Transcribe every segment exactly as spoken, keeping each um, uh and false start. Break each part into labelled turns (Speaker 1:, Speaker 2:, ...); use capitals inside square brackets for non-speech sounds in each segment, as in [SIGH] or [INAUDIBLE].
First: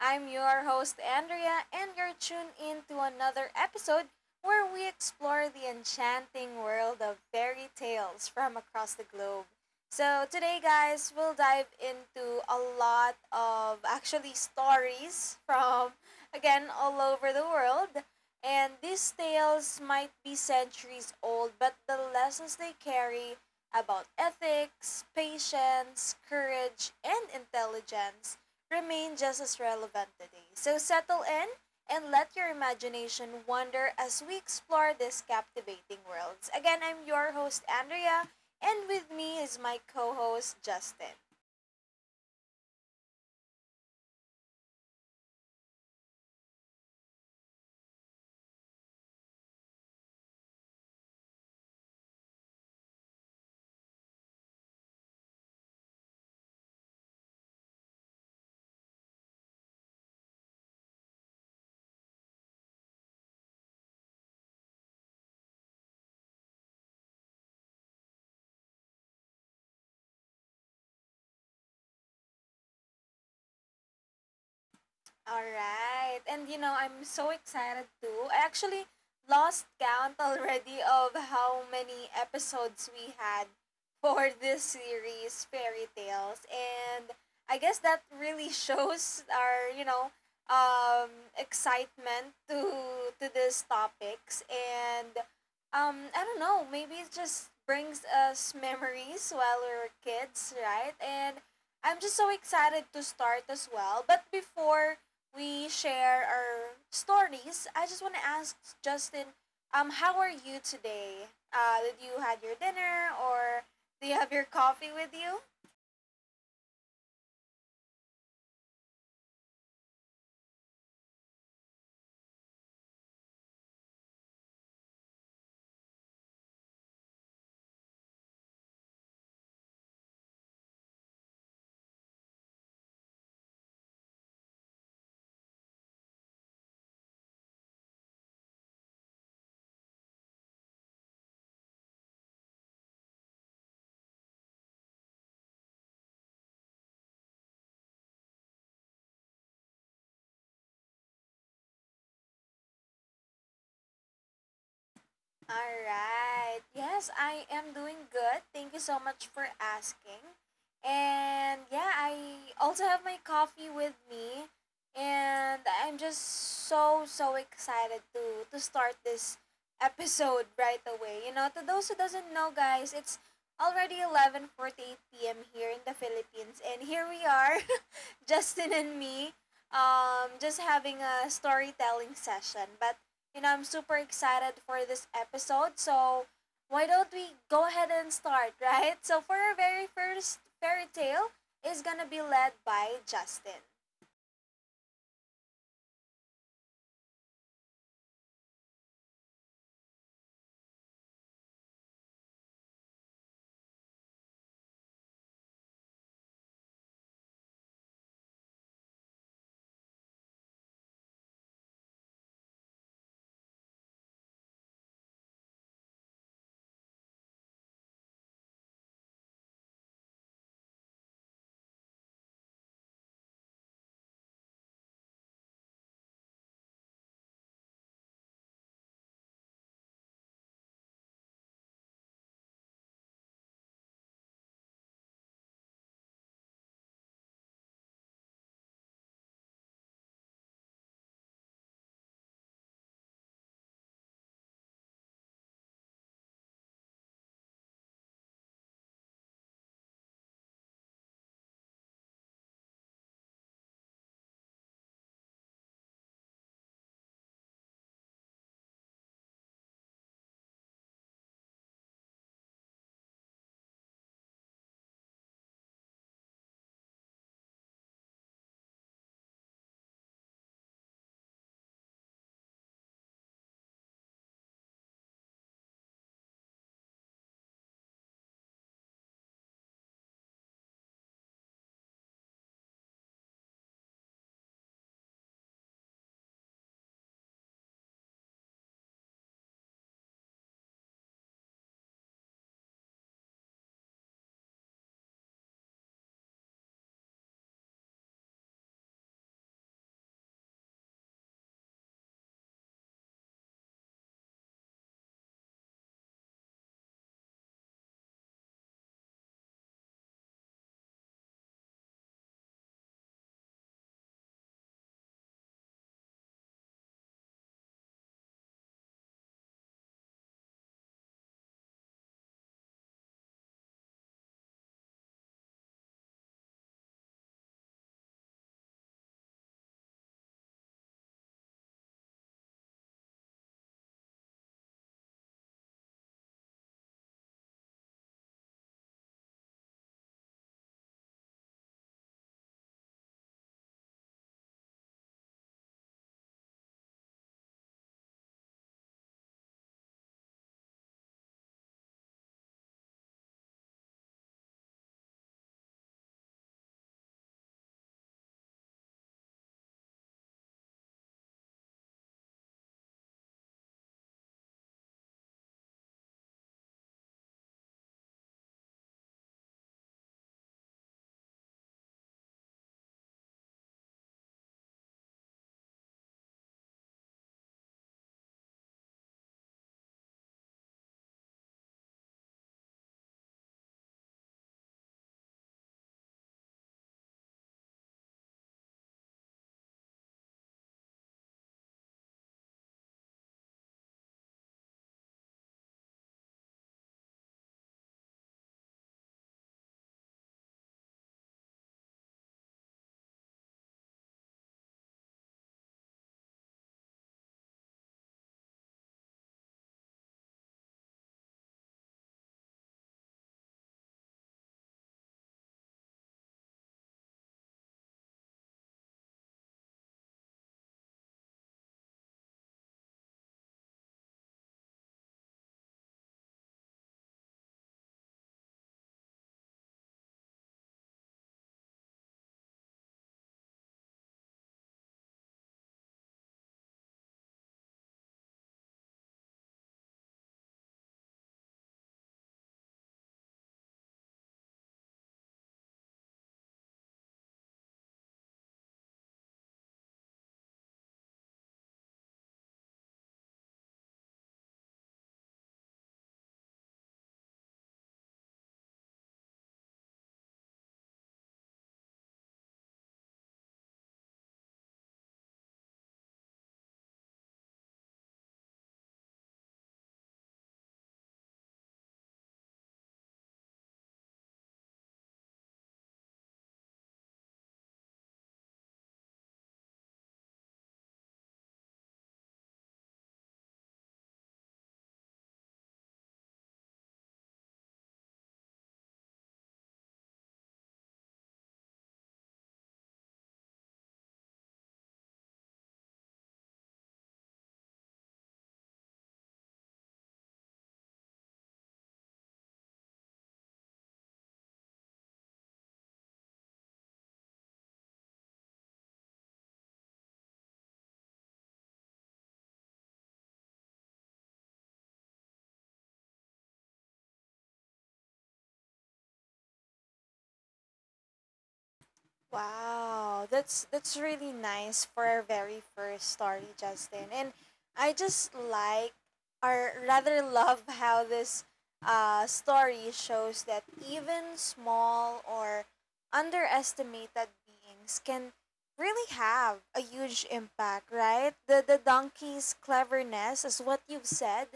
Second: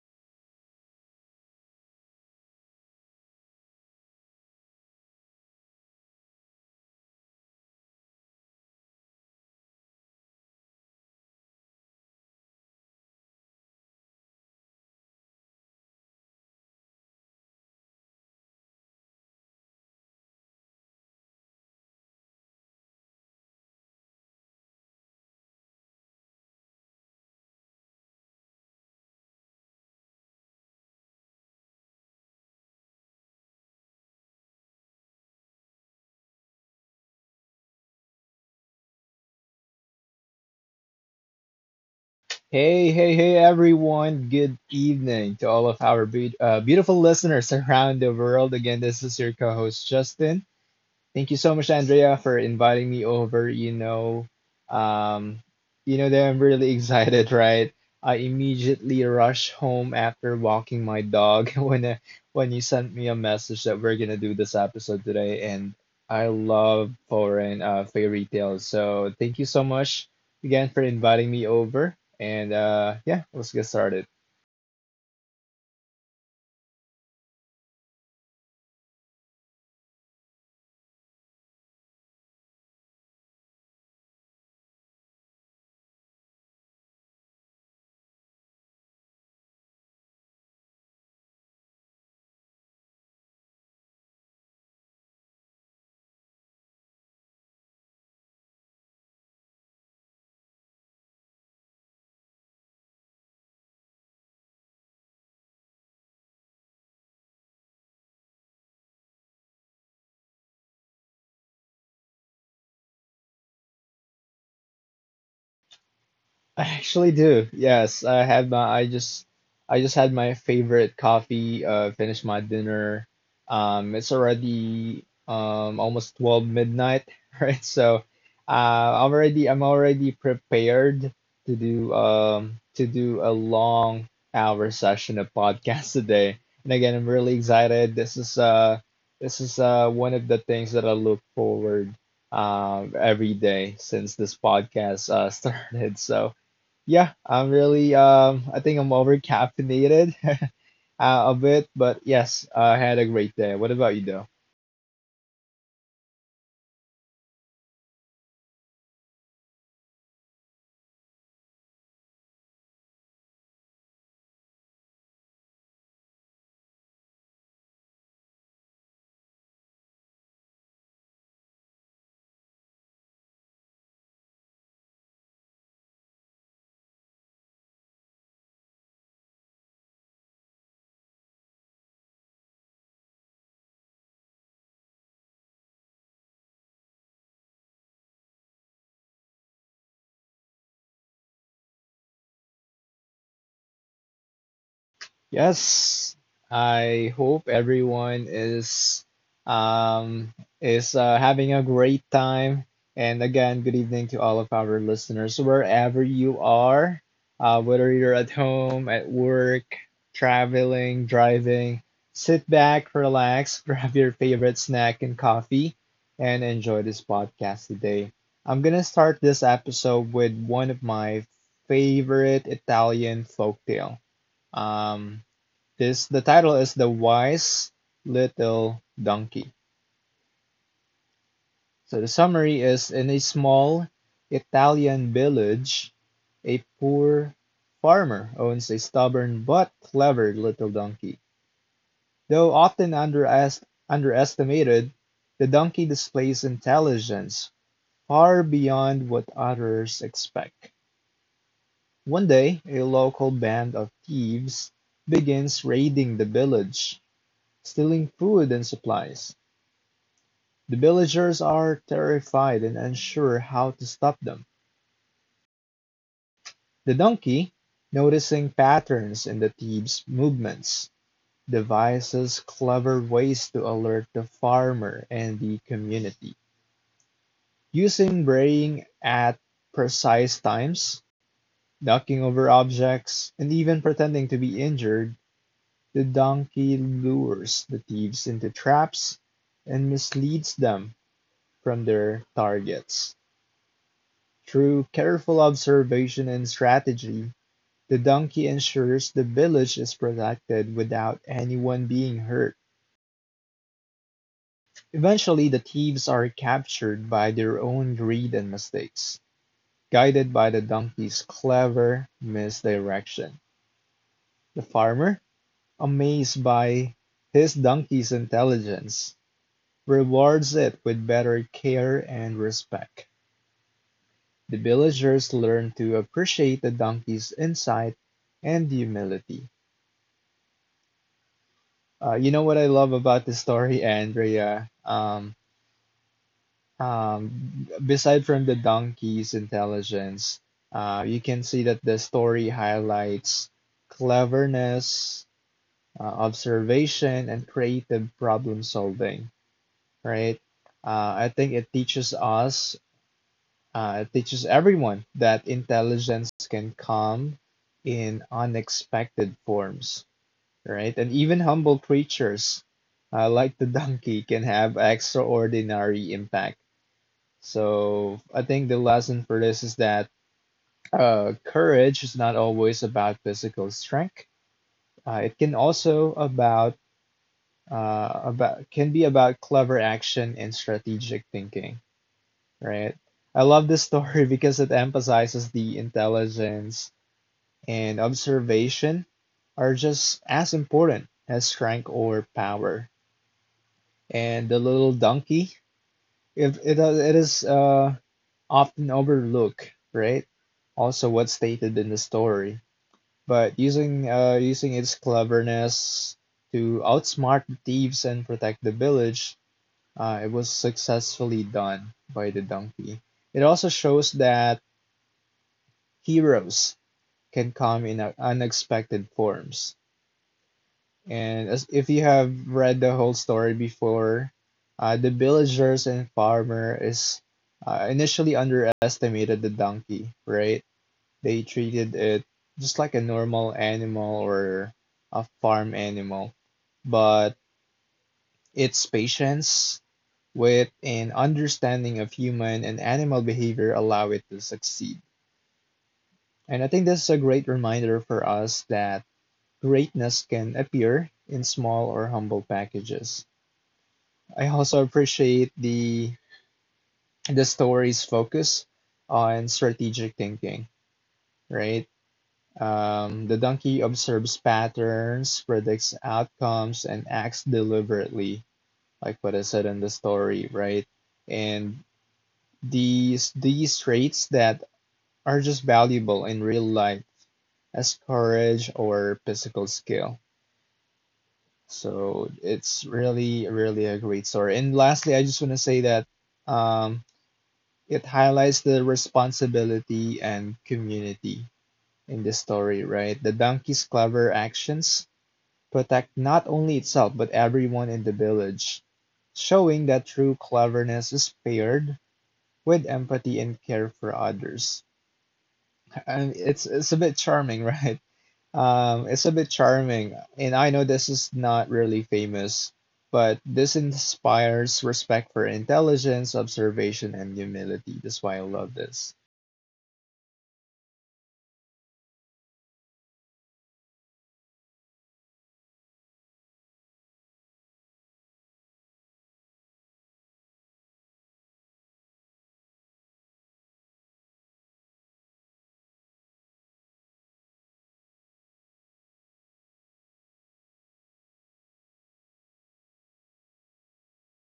Speaker 1: I'm your host Andrea and you're tuned in to another episode where we explore the enchanting world of fairy tales from across the globe. So today, guys, we'll dive into a lot of actually stories from, again, all over the world. And these tales might be centuries old, but the lessons they carry about ethics, patience, courage, and intelligence remain just as relevant today. So settle in and let your imagination wander as we explore these captivating worlds. Again, I'm your host, Andrea, and with me is my co host, Justin.
Speaker 2: Hey, hey, hey, everyone. Good evening to all of our be- uh, beautiful listeners around the world. Again, this is your co host, Justin. Thank you so much, Andrea, for inviting me over. You know, um, you know that I'm really [LAUGHS] excited, right? I immediately rushed home after walking my dog [LAUGHS] when uh, when you sent me a message that we're gonna do this episode today, and I love foreign uh, fairy tales. So thank you so much again for inviting me over, and uh, yeah, let's get started.
Speaker 1: All right. And you know, I'm so excited too. I actually lost count already of how many episodes we had for this series, Fairy Tales. And I guess that really [LAUGHS] shows our, you know, um excitement to to these topics, and um I don't know, maybe it just brings us memories while we were kids, right? And I'm just so excited to start as well. But before we share our stories, I just want to ask Justin, um, how are you today? Uh, did you had your dinner or do you have your coffee with you?
Speaker 2: I actually do. Yes, I had my I just I just had my favorite coffee, uh finished my dinner. Um it's already um almost twelve midnight, [LAUGHS] right? So uh I'm already I'm already prepared to do um to do a long hour session of podcast [LAUGHS] today. And again, I'm really excited. This is uh this is uh one of the things that I look forward um every day since this podcast uh [LAUGHS] started. So yeah, I'm really um I think I'm over caffeinated [LAUGHS] uh, a bit, but yes, I had a great day. What about you though?
Speaker 1: All right. Yes, I am doing good. Thank you so much for asking. And yeah, I also have my coffee with me, and I'm just so so excited to to start this episode right away. You know, to those who doesn't know, guys, it's already eleven forty-eight p m here in the Philippines, and here we are, Justin and me, um, just having a storytelling session. But, you know, I'm super excited for this episode. So, why don't we go ahead and start, [LAUGHS] right? So, for our very first fairy tale is gonna be led by Justin.
Speaker 2: Yes, I hope everyone is um, is uh, having a great time. And again, good evening to all of our listeners, wherever you are, uh, whether you're at home, at work, traveling, driving. Sit back, relax, [LAUGHS] grab your favorite snack and coffee, and enjoy this podcast today. I'm gonna start this episode with one of my favorite Italian folktale. Um, this the title is The Wise Little Donkey. So the summary is in a small Italian village, a poor farmer owns a stubborn but clever little donkey. Though often underest- underestimated, the donkey displays intelligence far beyond what others expect. One day, a local band of thieves begins raiding the village, stealing food and supplies. The villagers are terrified and unsure how to stop them. The donkey, noticing patterns in the thieves' movements, devises clever ways to alert the farmer and the community. Using braying at precise times, ducking over objects, and even pretending to be injured, the donkey lures the thieves into traps and misleads them from their targets. Through careful observation and strategy, the donkey ensures the village is protected without anyone being hurt. Eventually, the thieves are captured by their own greed and mistakes, guided by the donkey's clever misdirection. The farmer, amazed by his donkey's intelligence, rewards it with better care and respect. The villagers learn to appreciate the donkey's insight and humility. Uh, you know what I love about the story, Andrea? Um, um, beside from the donkey's intelligence, uh, you can see that the story highlights cleverness, uh, observation, and creative problem solving, right? Uh, I think it teaches us, uh, it teaches everyone that intelligence can come in unexpected forms, right? And even humble creatures uh, like the [LAUGHS] donkey can have extraordinary impact. So I think the lesson for this is that uh, courage is not always about physical strength. Uh, it can also about uh, about can be about clever action and strategic thinking, right? I love this [LAUGHS] story because it emphasizes the intelligence and observation are just as important as strength or power. And the little donkey, If it uh, it is, uh, often overlooked, right? Also, what's stated in the story, but using uh, using its cleverness to outsmart the thieves and protect the village, uh, it was successfully done by the donkey. It also shows that heroes can come in uh, unexpected forms. And as if you have read the whole story before, uh, the villagers and farmer is, uh, initially underestimated the donkey, right? They treated it just like a normal animal or a farm animal, but its patience, wit, and understanding of human and animal behavior allow it to succeed. And I think this is a great reminder for us that greatness can appear in small or humble packages. I also appreciate the the story's focus on strategic thinking, right? Um, the donkey observes patterns, predicts outcomes, and acts deliberately, like what I said in the story, right? And these these traits that are just valuable in real life as courage or physical skill. So it's really, really a great story. And lastly, I just want to say that um, it highlights the responsibility and community in the story, right? The donkey's clever actions protect not only itself but everyone in the village, showing that true cleverness is paired with empathy and care for others. And it's it's a bit charming, [LAUGHS] right? Um, it's a bit charming, and I know this is not really famous, but this inspires respect for intelligence, observation, and humility. That's why I love this.
Speaker 1: Wow, that's that's really nice for our very first story, Justin. And I just like, or rather love how this uh, story shows that even small or underestimated beings can really have a huge impact, right? The the donkey's cleverness is what you've said,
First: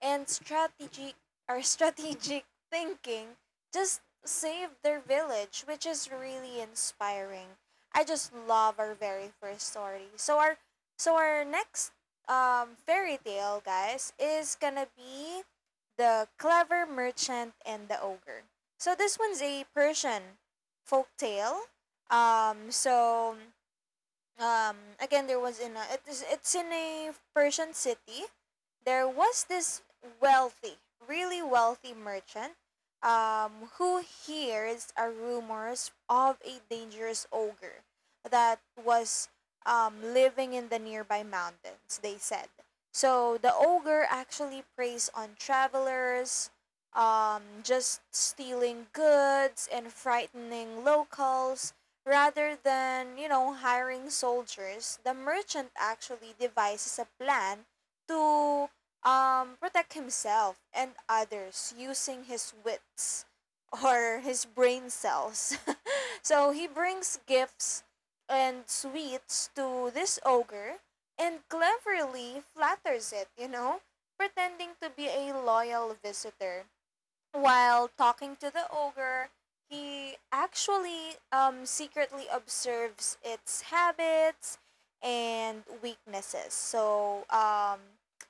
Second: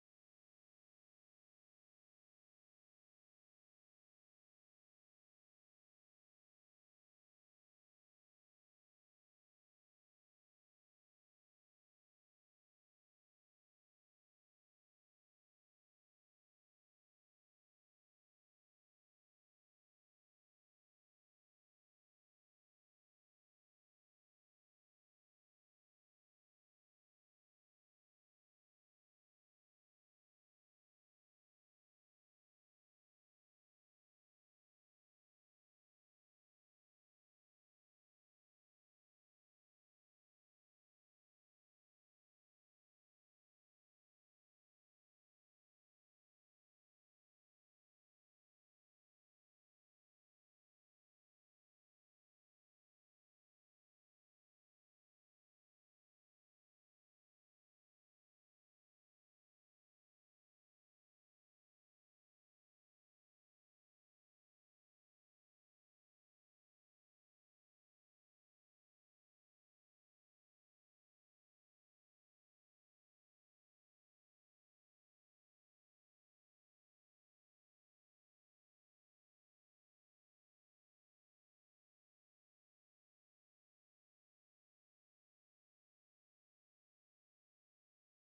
Speaker 1: and strategic or [LAUGHS] strategic thinking just saved their village, which is really inspiring. I just love our very first story. So our so our next um, fairy tale, guys, is gonna be the clever merchant and the ogre. So this one's a Persian folk tale. Um, so um again there was in a it is it's in a Persian city. There was this wealthy, really wealthy merchant um who hears a rumors of a dangerous ogre that was um living in the nearby mountains, they said. So the ogre actually preys on travelers, um just stealing goods and frightening locals. Rather than, you know, hiring soldiers, the merchant actually devises a plan to um, protect himself and others using his wits, [LAUGHS] or his brain cells. [LAUGHS] So he brings gifts and sweets to this ogre and cleverly flatters it, you know, pretending to be a loyal visitor. While talking to the ogre, he actually um, secretly observes its habits and weaknesses. So um,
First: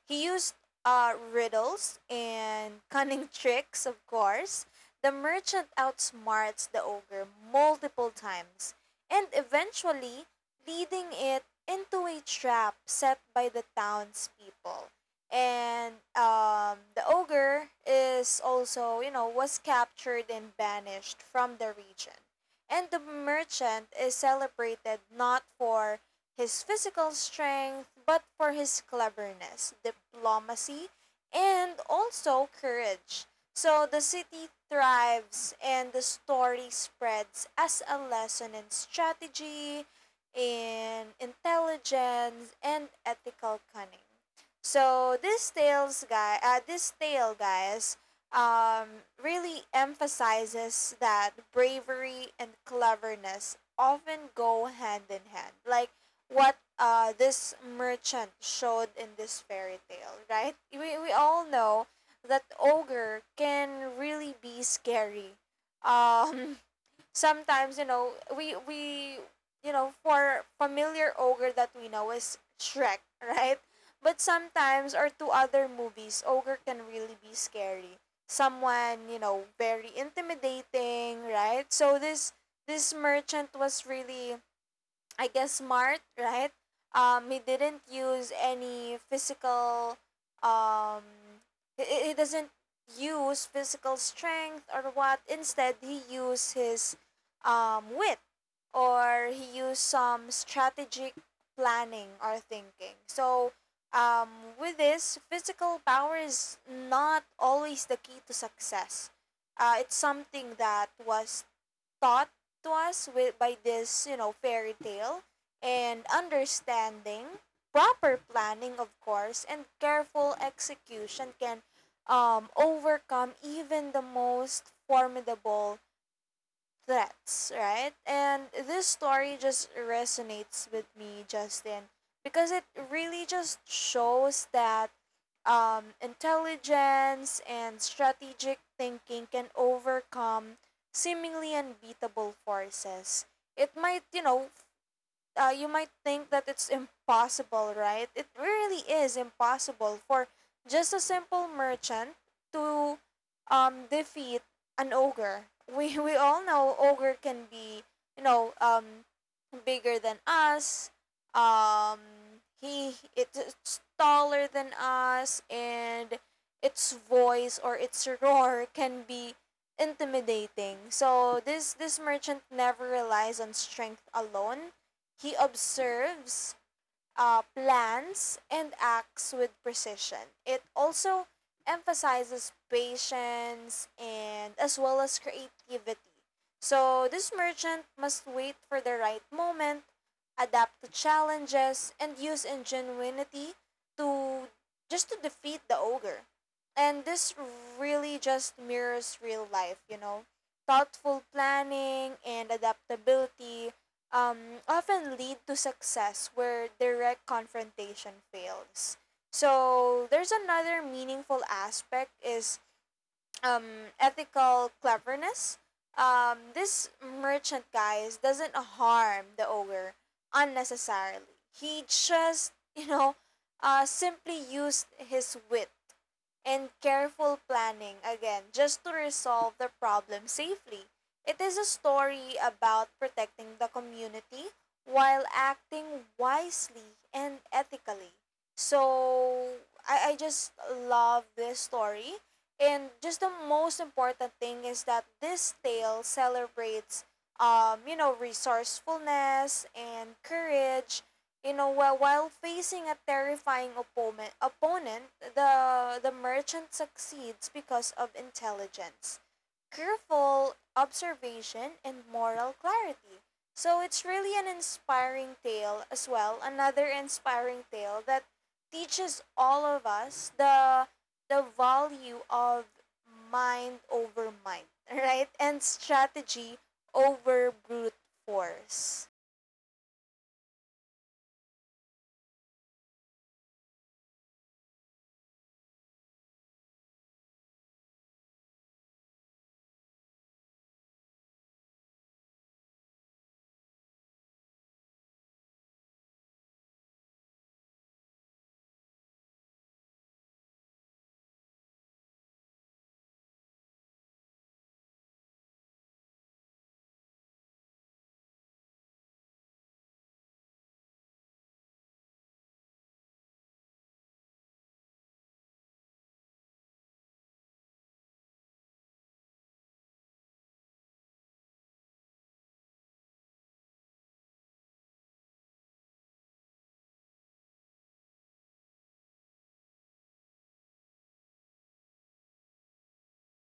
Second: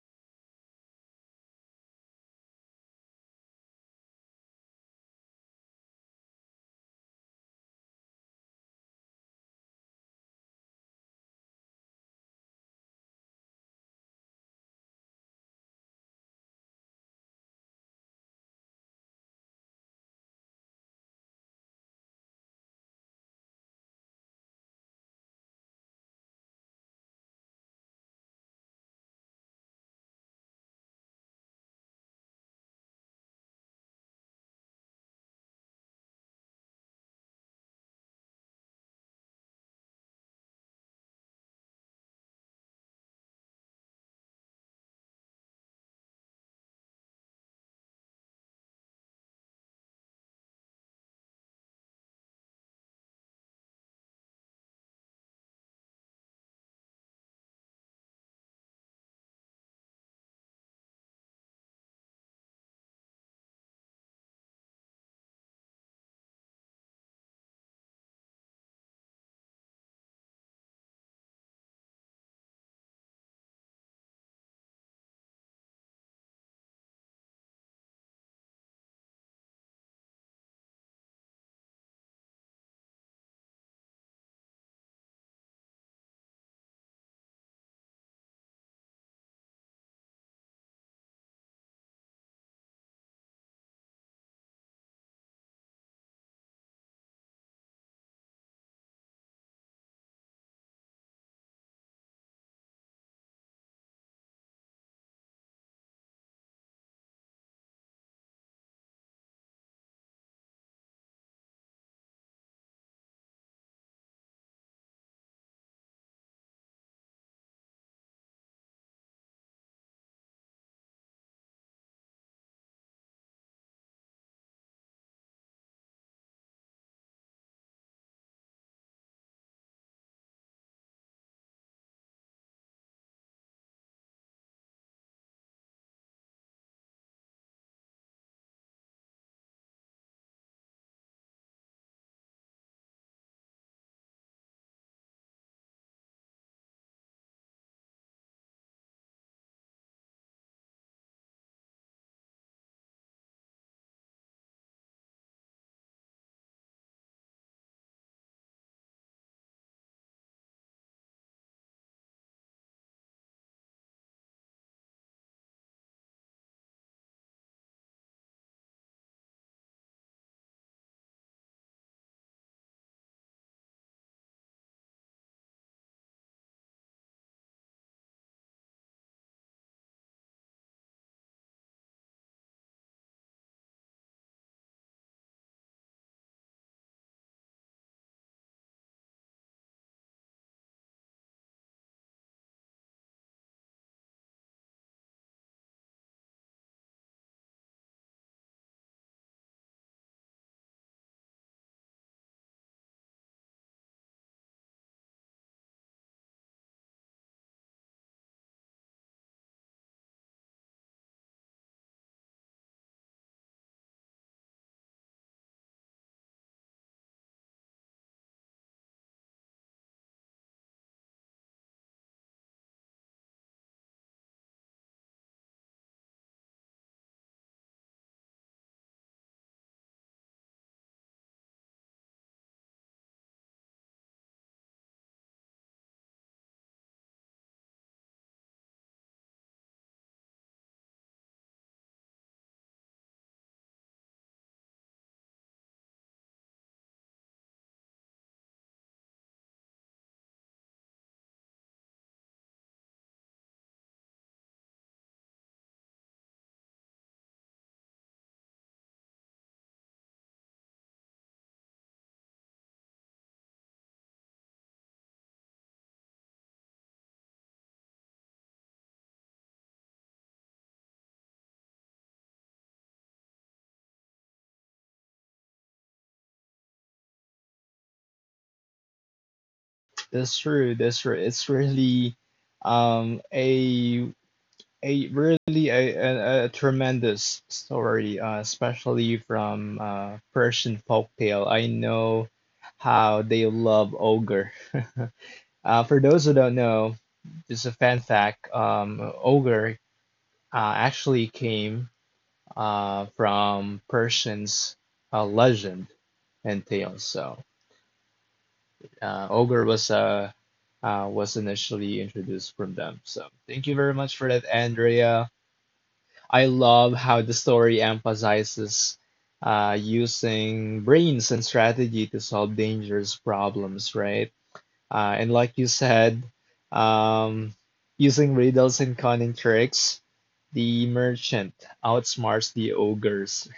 Speaker 1: he used uh, riddles and cunning [LAUGHS] tricks, of course. The merchant outsmarts the ogre multiple times and eventually leading it into a trap set by the townspeople, and um, the ogre is also, you know, was captured and banished from the region. And the merchant is celebrated not for his physical strength, but for his cleverness, diplomacy, and also courage. So the city thrives, and the story spreads as a lesson in strategy, in intelligence, and ethical cunning. So this tales guy, uh, this tale, guys, um, really emphasizes that bravery and cleverness often go hand in hand. Like what uh, this merchant showed in this fairy tale, right? We we all know that ogre can really be scary. [LAUGHS] Um, Sometimes, you know, we we you know for familiar ogre that we know is Shrek, [LAUGHS] right? But sometimes or to other movies, ogre can really be scary. Someone, you know very intimidating, right? So this this merchant was really, I guess, smart, right? Um, he didn't use any physical. Um, he, he doesn't use physical strength or what. Instead, he used his um, wit, or he used some strategic planning or thinking. So, um, with this, physical power is not always the key to success. Uh, it's something that was taught to us with by this you know fairy tale, and understanding proper planning, of course, and careful execution can um, overcome even the most formidable threats, right? And this story just resonates with me, Justin, because it really just shows that um, intelligence and strategic thinking can overcome seemingly unbeatable forces. It might, you know, uh, You might think that it's impossible, right? It really is impossible for just a simple merchant to um, defeat an ogre. We, we all know ogre can be, you know, um, bigger than us. Um, he It's taller than us, and its voice or its roar can be intimidating. So this this merchant never relies on strength alone. He observes, uh, plans and acts with precision. It also emphasizes patience and as well as creativity. So this merchant must wait for the right moment, adapt to challenges, and use ingenuity to just to defeat the ogre. And this really just mirrors real life, you know. Thoughtful planning and adaptability um, often lead to success where direct confrontation fails. So there's another meaningful aspect is um, ethical cleverness. Um, this merchant, guys, doesn't harm the ogre unnecessarily. He just [LAUGHS] you know uh, simply used his wit and careful planning again just to resolve the problem safely. It is a story about protecting the community while acting wisely and ethically. So I, I just love this story. And just the most important thing is that this tale celebrates, um, you know, resourcefulness and courage, you know, while, while facing a terrifying opponent, opponent, the the merchant succeeds because of intelligence, careful observation, and moral clarity. So it's really an inspiring tale as well. Another inspiring tale that teaches all of us the the value of mind over mind, [LAUGHS] right? And strategy over brute force.
Speaker 2: That's true. That's true. It's really um a a really a, a, a tremendous story, uh, especially from uh, Persian folk. I know how they love ogre. [LAUGHS] Uh, for those who don't know, just a fan fact, um, ogre uh, actually came uh, from Persians, uh, legend and tales. So. uh, Ogre was uh, uh, was initially introduced from them. So thank you very much for that, Andrea. I love how the story emphasizes uh, using brains and strategy to solve dangerous problems, right? Uh, and like you said, um, using riddles and cunning tricks, the merchant outsmarts the ogres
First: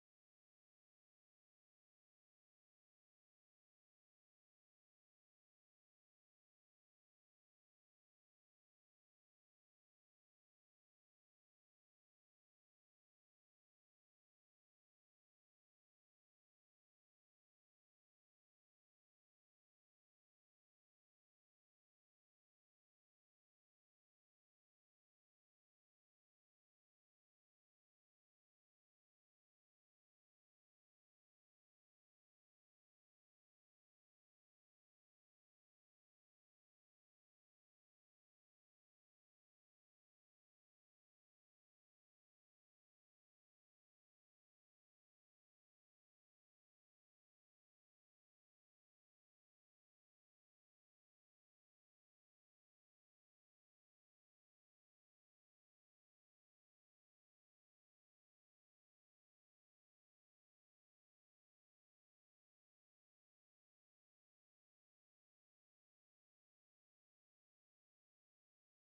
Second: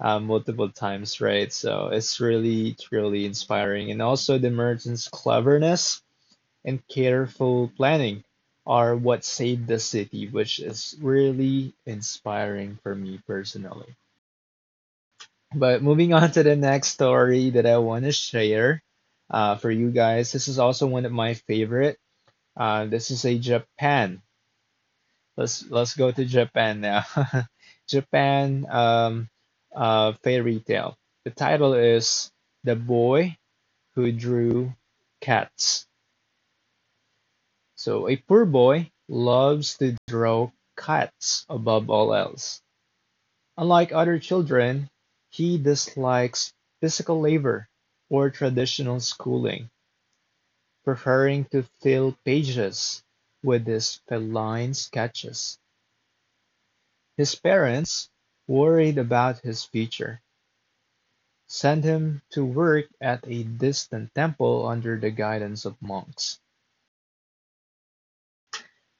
Speaker 2: uh, multiple times, right? So it's really, truly inspiring. And also the merchant's cleverness and careful planning are what saved the city, which is really inspiring for me personally. But moving on to the next story that I want to share uh, for you guys, this is also one of my favorite. Uh, this is a Japan. Let's let's go to Japan now. [LAUGHS] Japan um, uh, fairy tale. The title is The Boy Who Drew Cats. So a poor boy loves to draw cats above all else. Unlike other children, he dislikes physical labor or traditional schooling, preferring to fill pages with his feline sketches. His parents, worried about his future, sent him to work at a distant temple under the guidance of monks.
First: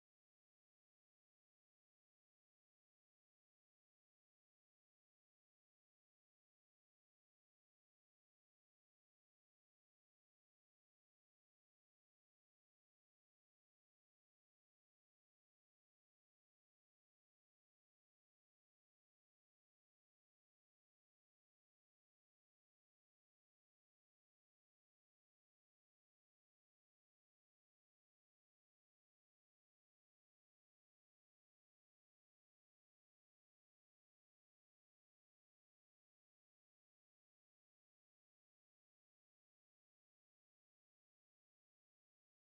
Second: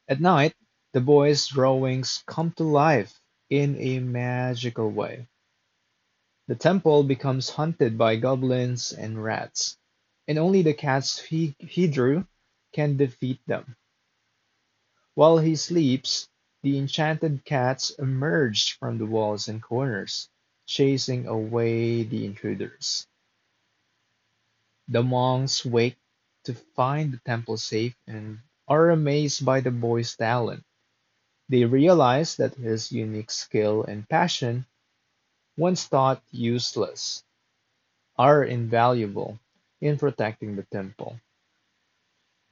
Speaker 2: At night, the boy's drawings come to life in a magical way. The temple becomes haunted by goblins and rats, and only the cats he, he drew can defeat them. While he sleeps, the enchanted cats emerge from the walls and corners, chasing away the intruders. The monks wake to find the temple safe and are amazed by the boy's talent. They realize that his unique skill and passion, once thought useless, are invaluable in protecting the temple.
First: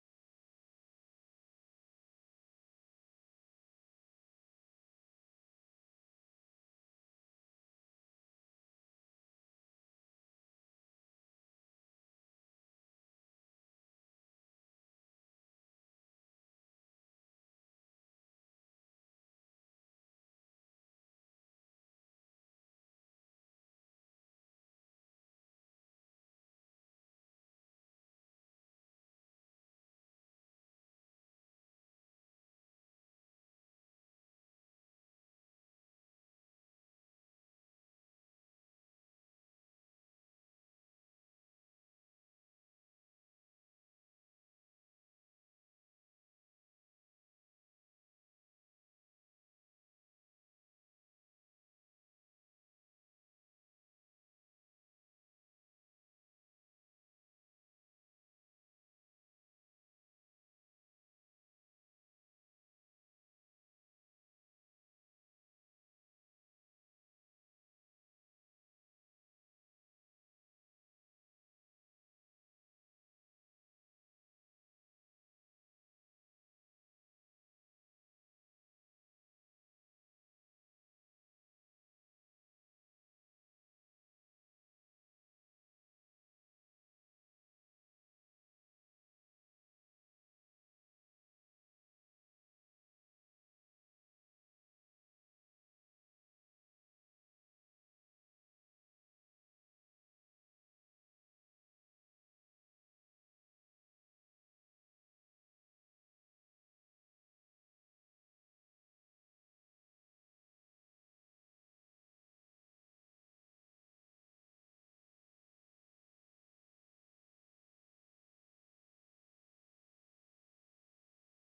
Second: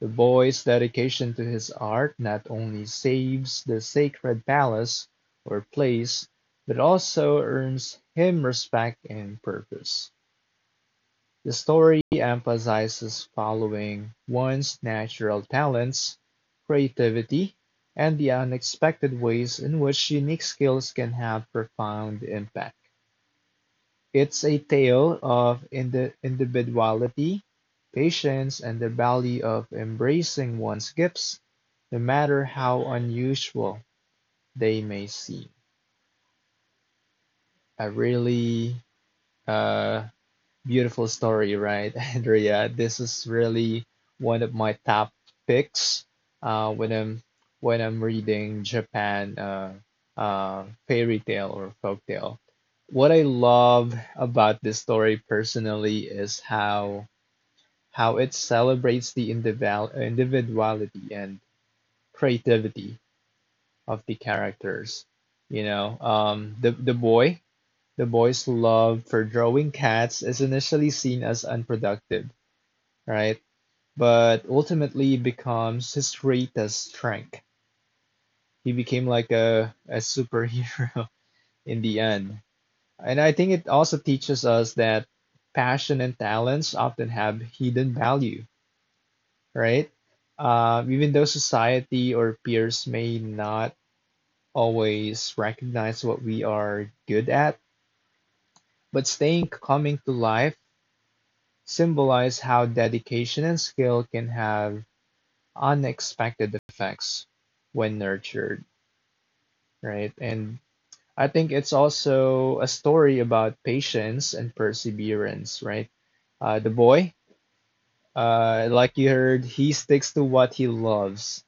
Speaker 2: The boy's dedication to his art not only saves the sacred palace or place, but also earns him respect and purpose. The story emphasizes following one's natural talents, creativity, and the unexpected ways in which unique skills can have profound impact. It's a tale of indi- individuality, patience, and the value of embracing one's gifts, no matter how unusual they may seem. I really uh, Beautiful story, right, [LAUGHS] Andrea? This is really one of my top picks uh, when I'm when I'm reading Japan uh, uh, fairy tale or folktale. What I love about this story personally is how how it celebrates the individual individuality and creativity of the characters. You know, um, the the boy the boy's love for drawing cats is initially seen as unproductive, right? But ultimately becomes his greatest strength. He became like a, a superhero [LAUGHS] in the end. And I think it also teaches us that passion and talents often have hidden value, right? Uh, even though society or peers may not always recognize what we are good at, but staying coming to life symbolize how dedication and skill can have unexpected effects when nurtured, right? And I think it's also a story about patience and perseverance, right? Uh, the boy, uh, like you heard, he sticks to what he loves,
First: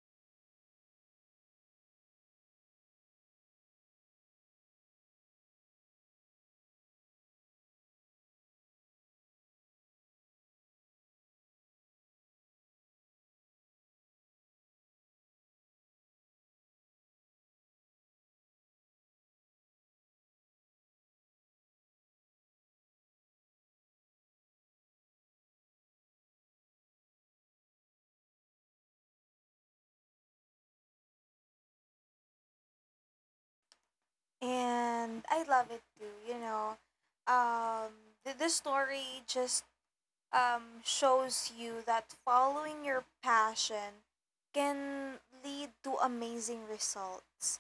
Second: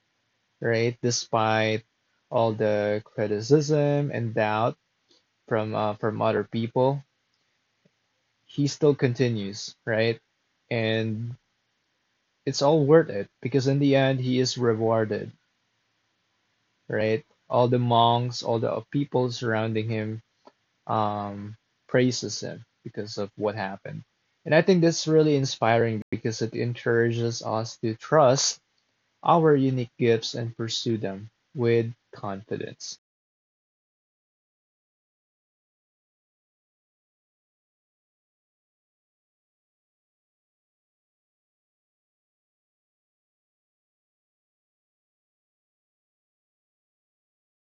Speaker 2: right? Despite all the criticism and doubt from uh, from other people, he still continues, right? And it's all worth it because in the end, he is rewarded, right? All the monks, all the people surrounding him, um, praises him because of what happened. And I think that's really inspiring because it encourages us to trust our unique gifts and pursue them with confidence.
Speaker 1: And I love it too. You know, um, the, the story just um, shows you that following your passion can lead to amazing results.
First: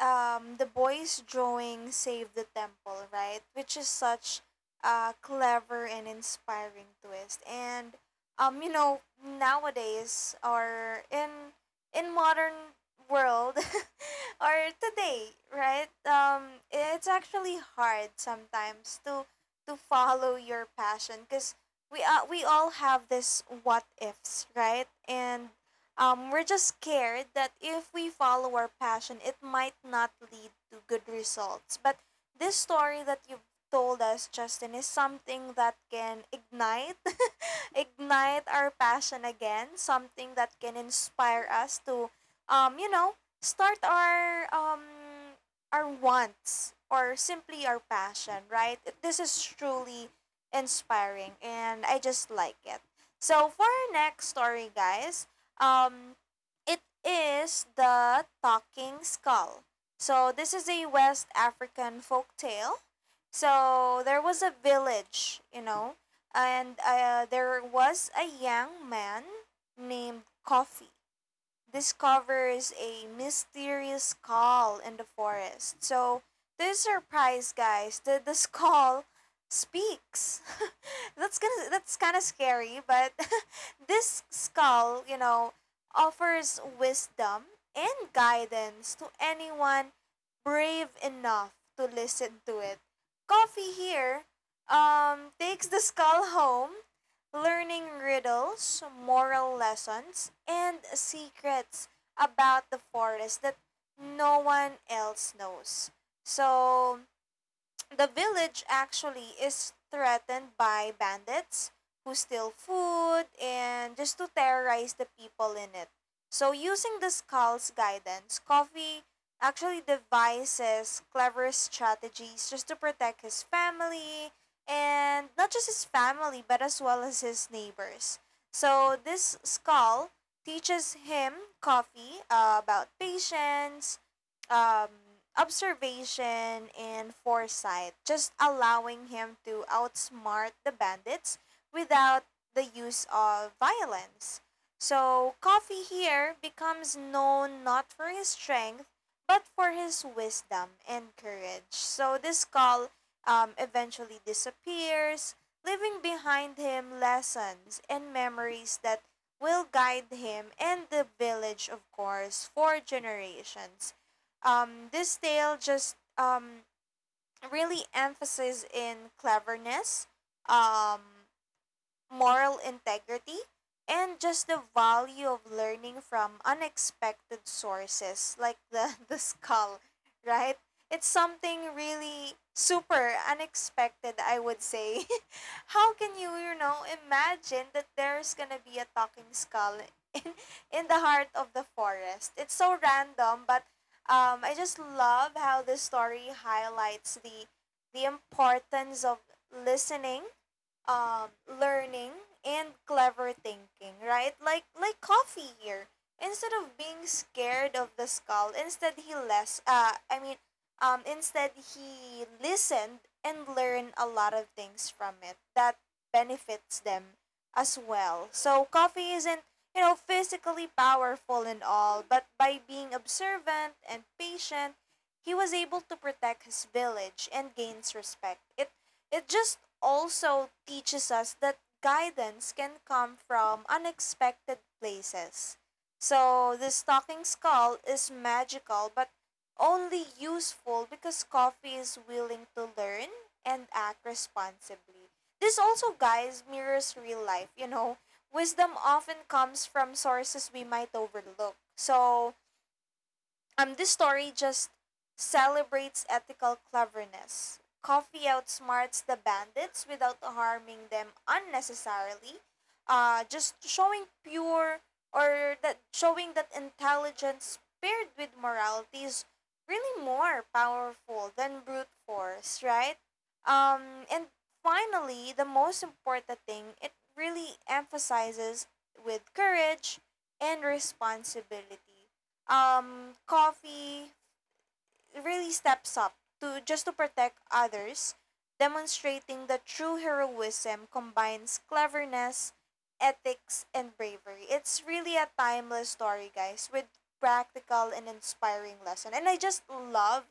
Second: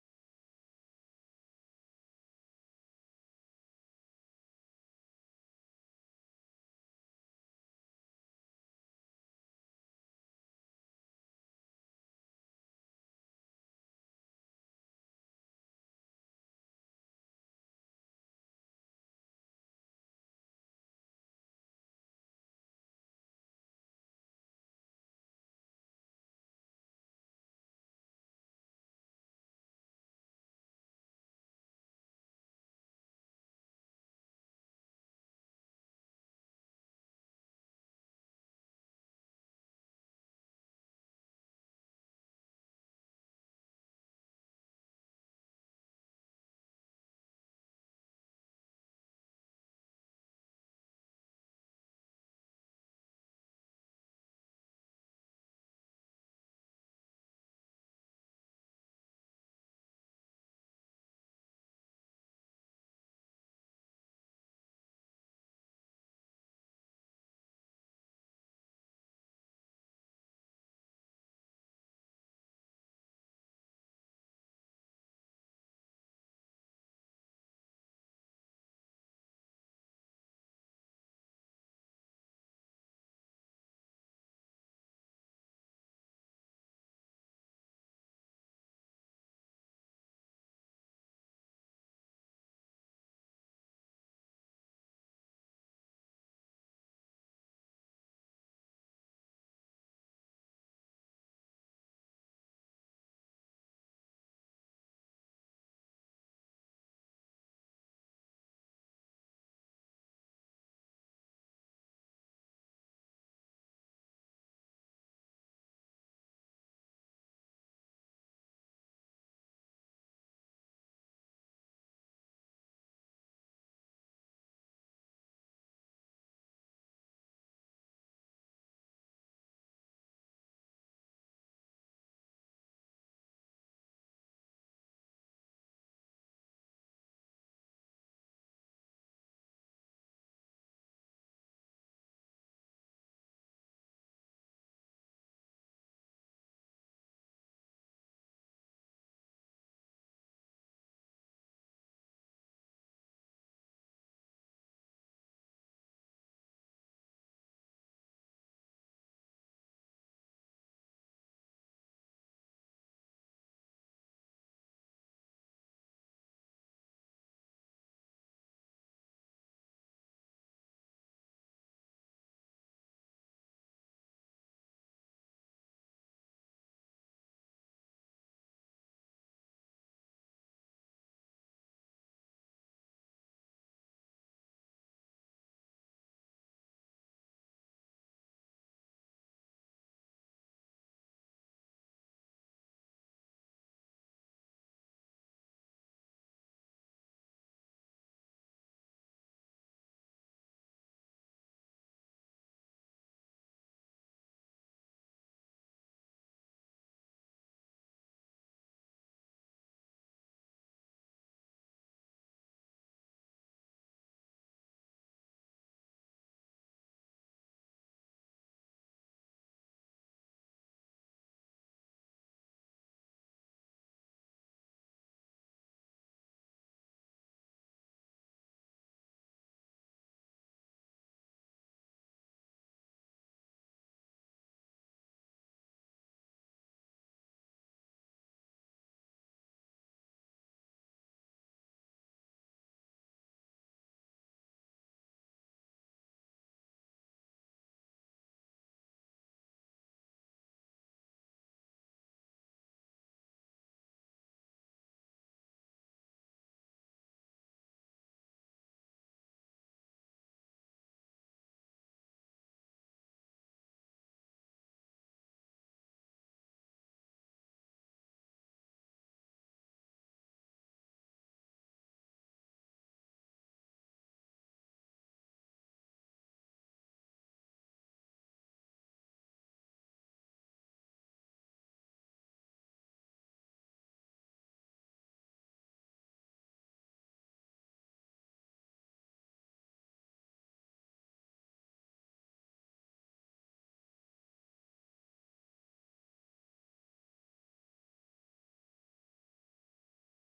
Speaker 1: Um, the boy's drawing saved the temple, right? Which is such a clever and inspiring twist. And um, you know, nowadays or in in modern world, [LAUGHS] [LAUGHS] or today, right? Um, it's actually hard sometimes to to follow your passion because we uh, we all have this what ifs, right? And um, we're just scared that if we follow our passion, it might not lead to good results. But this story that you've told us, Justin, is something that can ignite [LAUGHS] ignite our passion again, something that can inspire us to, um, you know, start our um, our wants or simply our passion, right? This is truly inspiring, and I just like it. So for our next story, guys, um, it is the talking skull. So this is a West African folk tale. So there was a village, you know, and uh, there was a young man named Coffee discovers a mysterious skull in the forest. So, to his surprise, guys, the, the skull speaks. [LAUGHS] That's gonna that's kind of scary, but [LAUGHS] this skull, you know, offers wisdom and guidance to anyone brave enough to listen to it. Coffee here um takes the skull home, learning riddles, moral lessons, and secrets about the forest that no one else knows. So, the village actually is threatened by bandits who steal food and just to terrorize the people in it. So, using the skull's guidance, Coffee actually devises clever strategies just to protect his family, and not just his family but as well as his neighbors. So, this skull teaches him, Coffee, uh, about patience, um, observation, and foresight, just allowing him to outsmart the bandits without the use of violence. So, Coffee here becomes known not for his strength, but for his wisdom and courage. So, this call um, eventually disappears, leaving behind him lessons and memories that will guide him and the village, of course, for generations. Um, this tale just um, really emphasizes in cleverness, um, moral integrity, and just the value of learning from unexpected sources like the, [LAUGHS] the skull, right? It's something really super unexpected, I would say. [LAUGHS] How can you, you know, imagine that there's gonna be a talking skull [LAUGHS] in, in the heart of the forest? It's so random, but um, I just love how this story highlights the the importance of listening, um, learning, and clever thinking, right? Like like Coffee here. Instead of being scared of the skull, instead he less uh I mean, um instead he listened and learned a lot of things from it that benefits them as well. So Coffee isn't, you know physically powerful and all, but by being observant and patient, he was able to protect his village and gains respect. It it just also teaches us that guidance can come from unexpected places. So, this talking skull is magical but only useful because coffee is willing to learn and act responsibly. This also, guys, mirrors real life. You know, wisdom often comes from sources we might overlook. So, um, this story just celebrates ethical cleverness. Coffee outsmarts the bandits without harming them unnecessarily. Uh, just showing pure or that showing that intelligence paired with morality is really more powerful than brute force, right? Um, and finally, the most important thing, it really emphasizes with courage and responsibility um, coffee really steps up to just to protect others, demonstrating that true heroism combines cleverness, ethics, and bravery. It's really a timeless story, guys, with practical and inspiring lesson. And I just love,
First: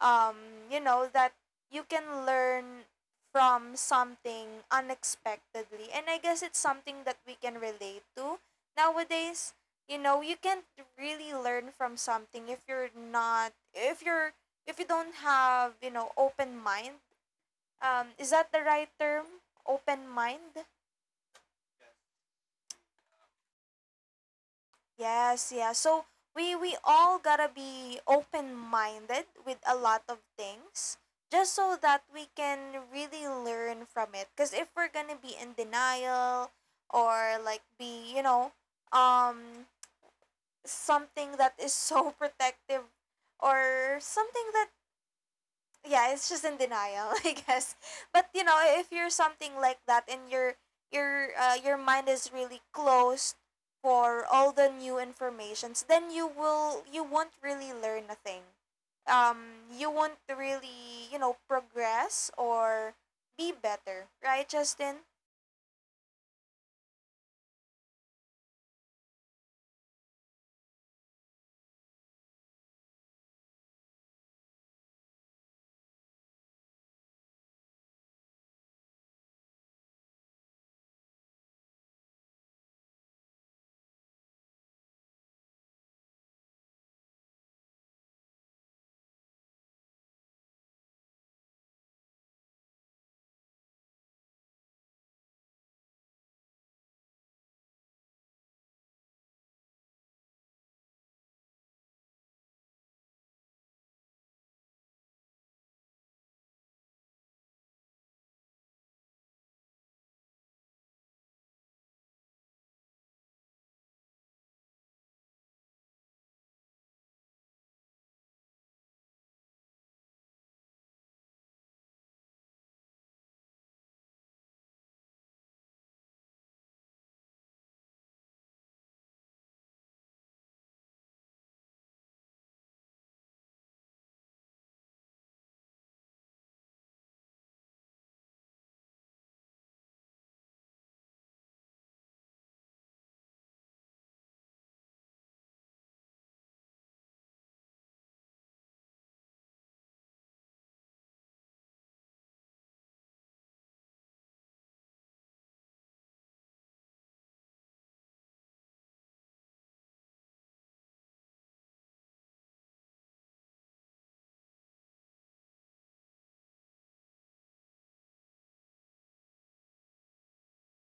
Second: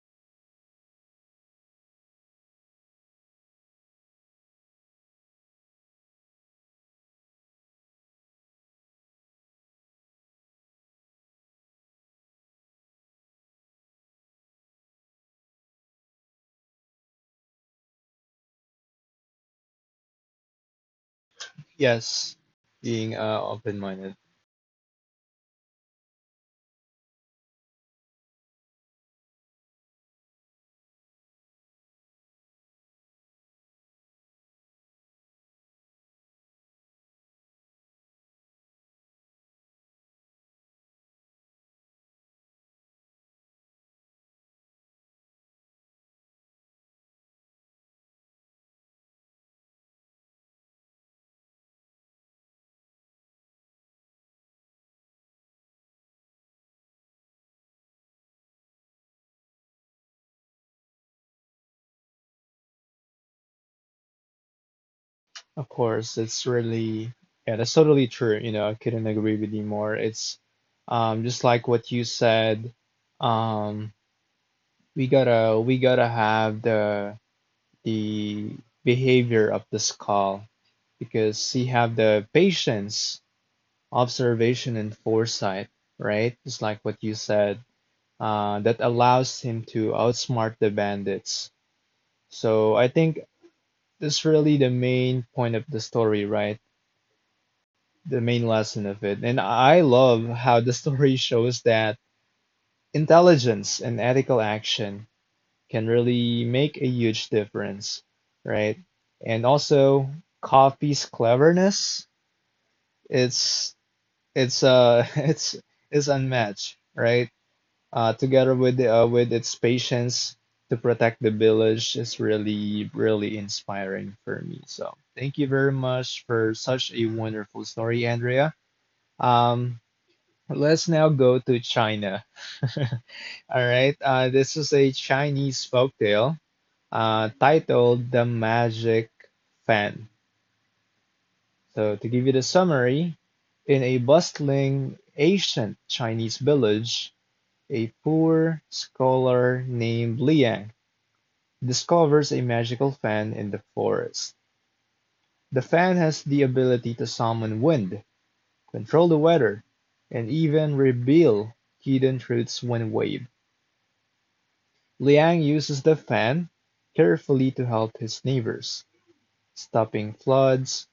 Speaker 1: um, you know, that you can learn from something unexpectedly. And I guess it's something that we can relate to nowadays. You know you can't really learn from something if you're not if you're if you don't have, you know open mind. Um is that the right term? Open mind?
Speaker 2: Yes, being uh, open minded.
Speaker 1: Yes, yeah, so we we all gotta be open minded with a lot of things just so that we can really learn from it, because if we're gonna be in denial or like be you know um something that is so [LAUGHS] protective or something that, yeah, it's just in denial, [LAUGHS] I guess. But you know, if you're something like that and your your uh, your mind is really closed for all the new informations, then you will you won't really learn a thing. Um, you won't really you know progress or be better, right, Justin?
Speaker 2: Of course, it's really, yeah, that's totally true. You know, I couldn't agree with you more. It's um, just like what you said. Um, we gotta, we gotta have the the behavior of the skull because you have the patience, observation, and foresight, right? Just like what you said, uh, that allows him to outsmart the bandits. So I think that's really the main point of the story, right? The main lesson of it. And I love how the [LAUGHS] story shows that intelligence and ethical action can really make a huge difference, right? And also coffee's cleverness, it's it's uh [LAUGHS] it's it's unmatched, right? Uh, together with the, uh, with its patience to protect the village is really really inspiring for me. So thank you very much for such a wonderful story, Andrea. Um, let's now go to China. [LAUGHS] All right, uh, this is a Chinese folktale uh, titled The Magic Fan. So, to give you the summary, in a bustling ancient Chinese village, a poor scholar named Liang discovers a magical fan in the forest. The fan has the ability to summon wind, control the weather, and even reveal hidden truths when waved. Liang uses the fan carefully to help his neighbors, stopping floods,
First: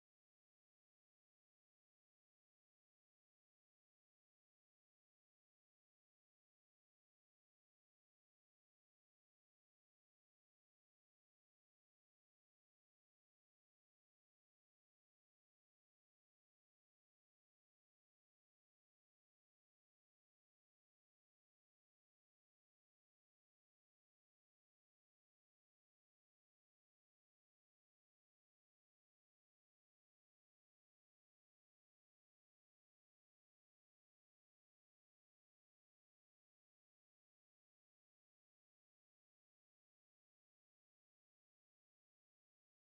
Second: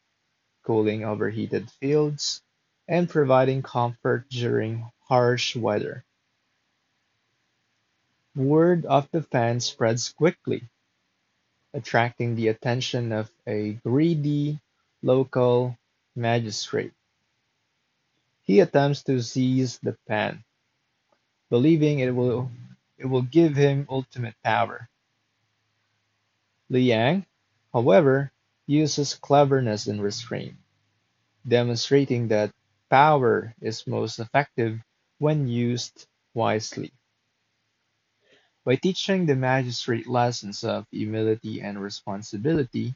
Speaker 2: cooling overheated fields, and providing comfort during harsh weather. Word of the fan spreads quickly, attracting the attention of a greedy local magistrate. He attempts to seize the fan, believing it will it will give him ultimate power. Liang, however, uses cleverness and restraint, demonstrating that power is most effective when used wisely. By teaching the magistrate lessons of humility and responsibility,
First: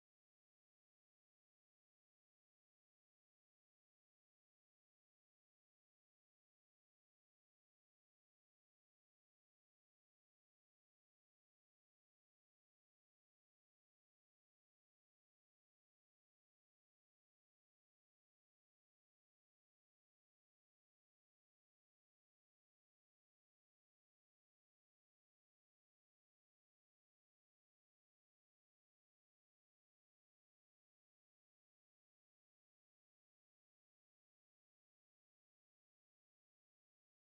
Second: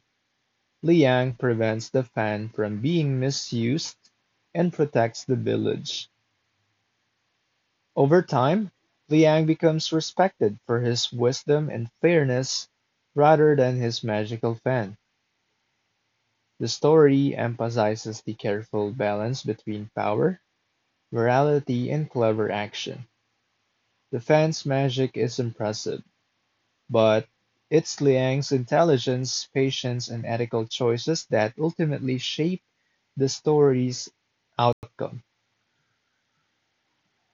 Speaker 2: Liang prevents the fan from being misused and protects the village. Over time, Liang becomes respected for his wisdom and fairness rather than his magical fan. The story emphasizes the careful balance between power, morality, and clever action. The fan's magic is impressive, but it's Liang's intelligence, patience, and ethical choices that ultimately shape the story's outcome.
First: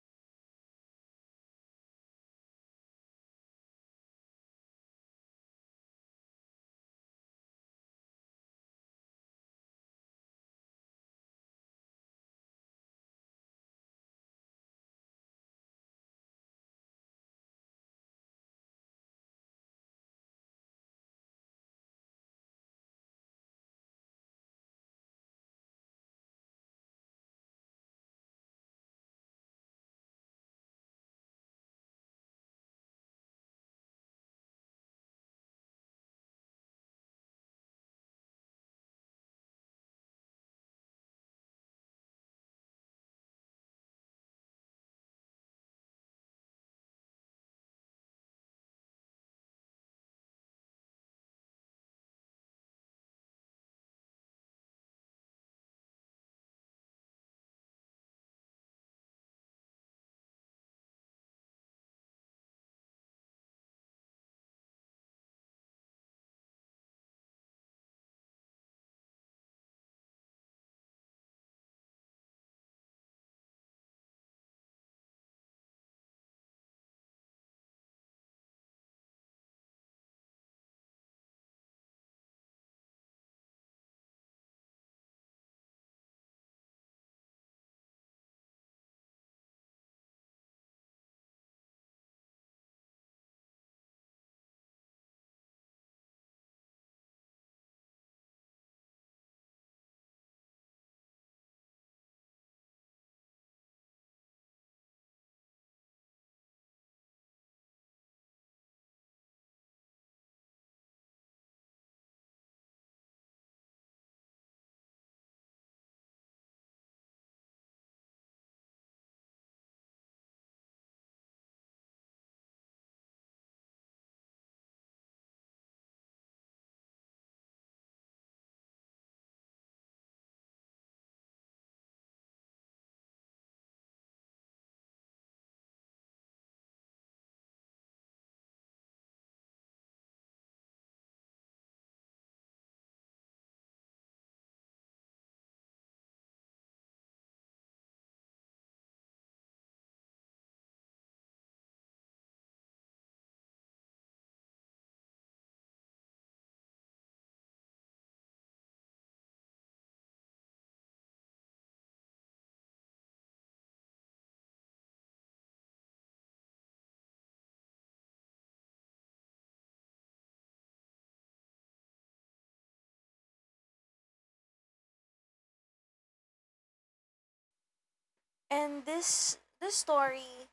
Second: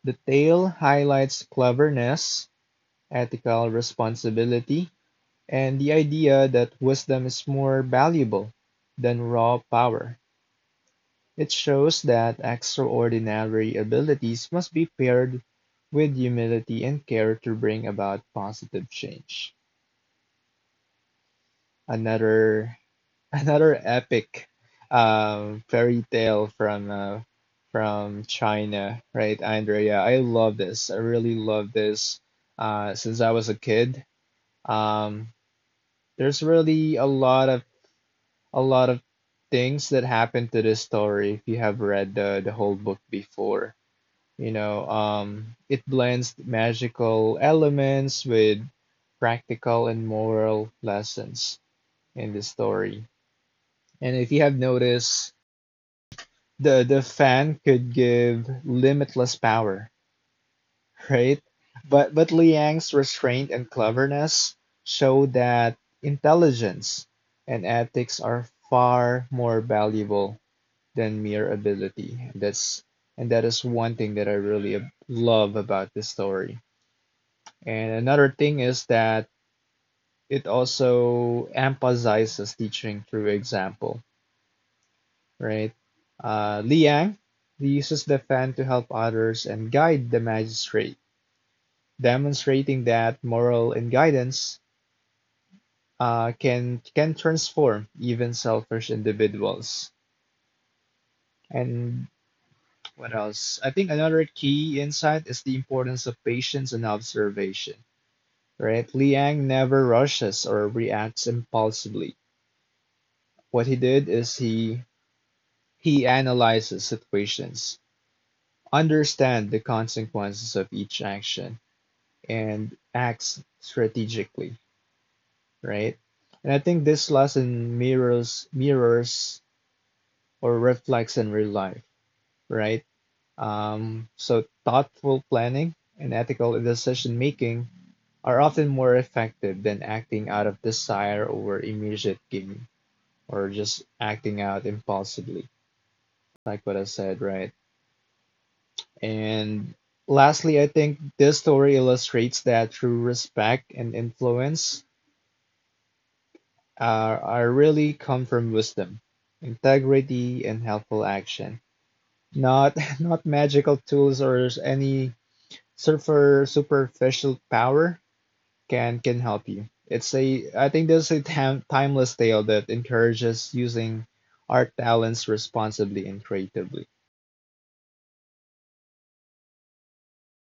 Speaker 2: The tale highlights cleverness, ethical responsibility, and the idea that wisdom is more valuable than raw power. It shows that extraordinary abilities must be paired with humility and care to bring about positive change. Another [LAUGHS] another epic um fairy tale from uh, from China, right, Andrea? I love this. I really love this uh since I was a kid. Um there's really a lot of a lot of things that happen to this story if you have read the the whole book before. You know, um it blends magical elements with practical and moral lessons in the story. And if you have noticed the the fan could give limitless power, right? But but Liang's restraint and cleverness show that intelligence and ethics are far more valuable than mere ability. And that's and that is one thing that I really ab- love about this story. And another thing is that it also emphasizes teaching through example, right? Uh, Liang uses the fan to help others and guide the magistrate, demonstrating that moral and guidance uh, can can transform even selfish individuals. And what else? I think another key insight is the importance of patience and observation. Right? Liang never rushes or reacts impulsively. What he did is he he analyzes situations, understand the consequences of each action, and acts strategically, right? And I think this lesson mirrors mirrors or reflects in real life, right? Um, so thoughtful planning and ethical decision making are often more effective than acting out of desire or immediate gain or just acting out impulsively, like what I said, right? And lastly, I think this story illustrates that through respect and influence, are, are really come from wisdom, integrity, and helpful action. Not [LAUGHS] not magical tools or any super superficial power can can help you. It's a I think there's a time, timeless tale that encourages using our talents responsibly and creatively.
Speaker 1: And this this story,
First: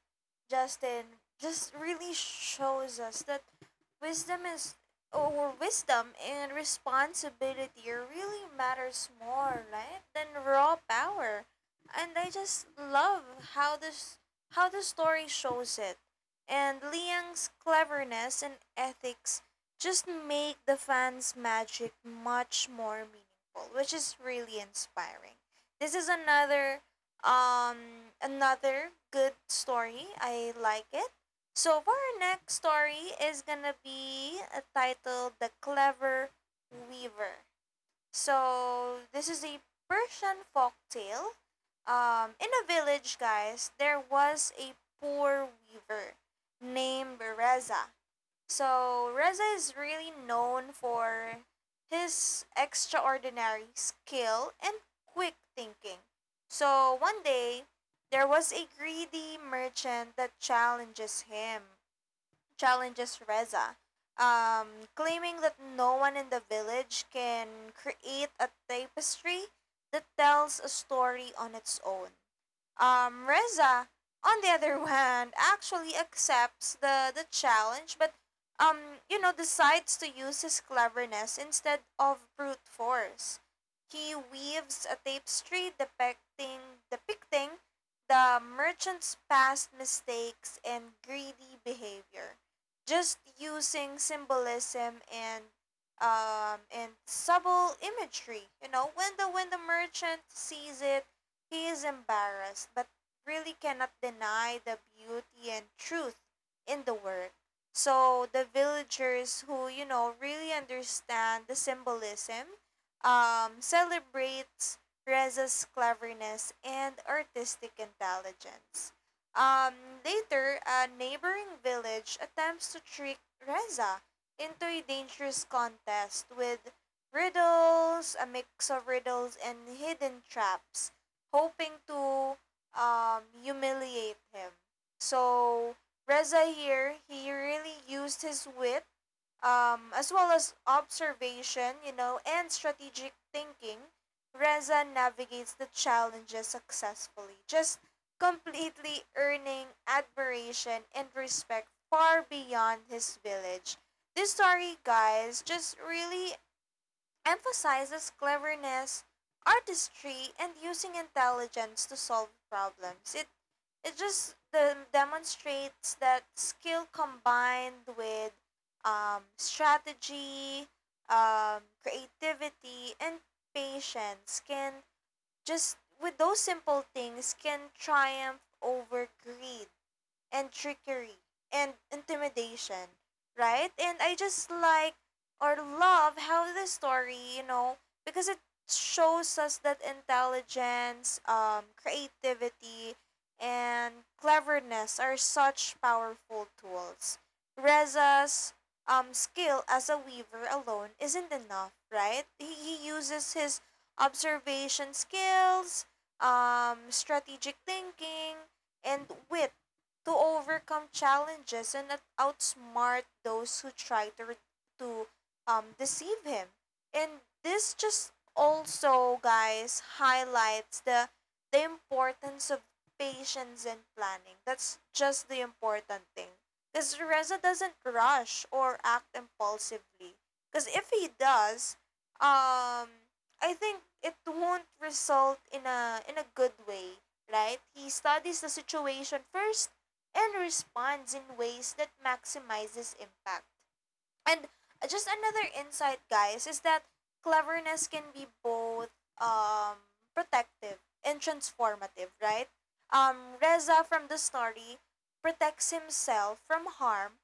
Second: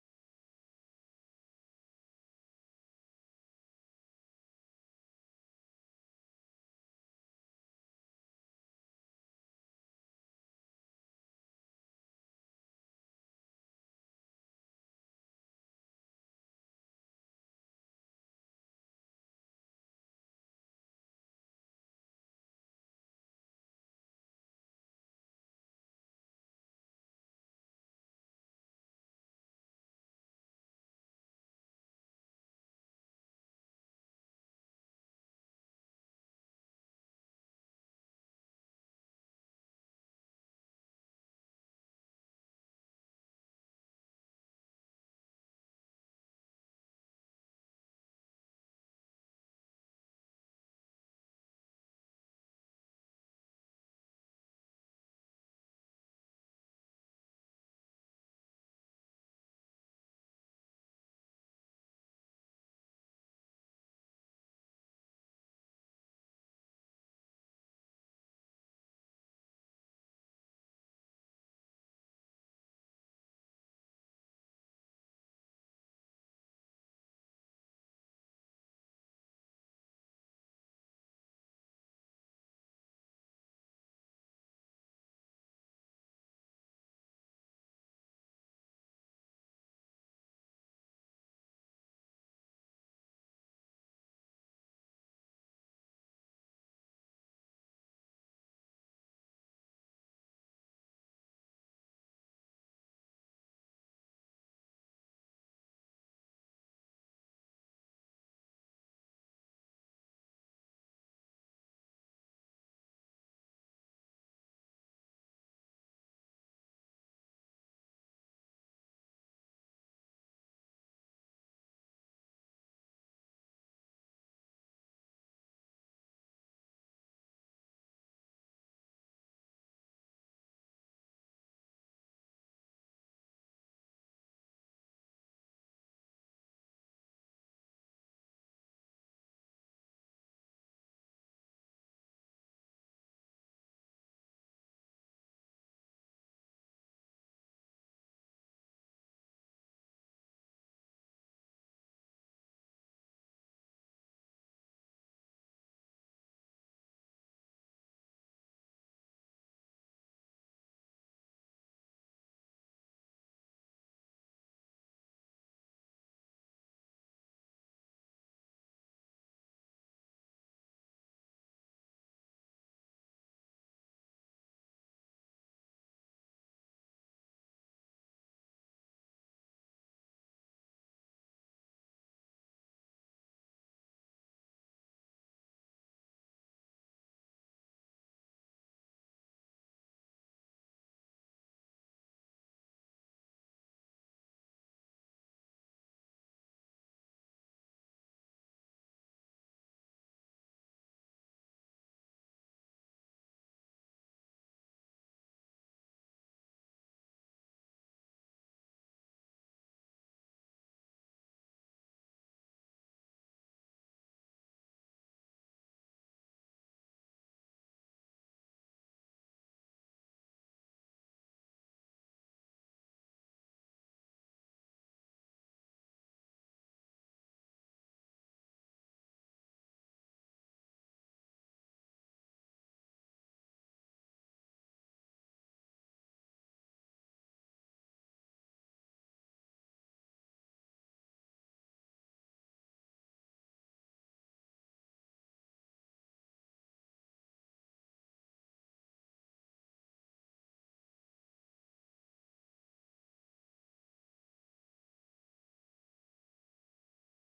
Speaker 1: Justin, just really shows us that wisdom is or wisdom and responsibility really matters more, right, than raw power, and I just love how this how the story shows it, and Liang's cleverness and ethics just make the fans magic much more meaningful, which is really inspiring. This is another um another good story, I like it. So for our next story is gonna be uh, titled "The Clever Weaver." So this is a Persian folk tale. Um, in a village, guys, there was a poor weaver named Reza. So Reza is really known for his extraordinary skill and quick thinking. So one day, there was a greedy merchant that challenges him challenges Reza, um, claiming that no one in the village can create a tapestry that tells a story on its own. Um, Reza, on the other hand, actually accepts the, the challenge, but um, you know, decides to use his cleverness instead of brute force. He weaves a tapestry depicting depicting the merchant's past mistakes and greedy behavior, just using symbolism and um and subtle imagery. You know, when the when the merchant sees it, he is embarrassed, but really cannot deny the beauty and truth in the work. So the villagers who, you know, really understand the symbolism, um, celebrates Reza's cleverness and artistic intelligence. Um, later, a neighboring village attempts to trick Reza into a dangerous contest with riddles, a mix of riddles and hidden traps, hoping to um, humiliate him. So Reza here, he really used his wit, um, as well as observation, you know, and strategic thinking. Reza navigates the challenges successfully, just completely earning admiration and respect far beyond his village. This story, guys, just really emphasizes cleverness, artistry, and using intelligence to solve problems. It it just de- demonstrates that skill combined with um, strategy, um, creativity, and patience, can just with those simple things, can triumph over greed and trickery and intimidation, right? And I just like or love how the story, you know, because it shows us that intelligence, um, creativity, and cleverness are such powerful tools. Reza's um, skill as a weaver alone isn't enough, right? He, he uses his observation skills, um, strategic thinking, and wit to overcome challenges and out- outsmart those who try to re- to um, deceive him. And this just also, guys, highlights the the importance of patience and planning. That's just the important thing. Because Reza doesn't rush or act impulsively. Because if he does, um, I think it won't result in a in a good way, right? He studies the situation first and responds in ways that maximizes impact. And just another insight, guys, is that cleverness can be both um, protective and transformative, right? Um, Reza from the story protects himself from harm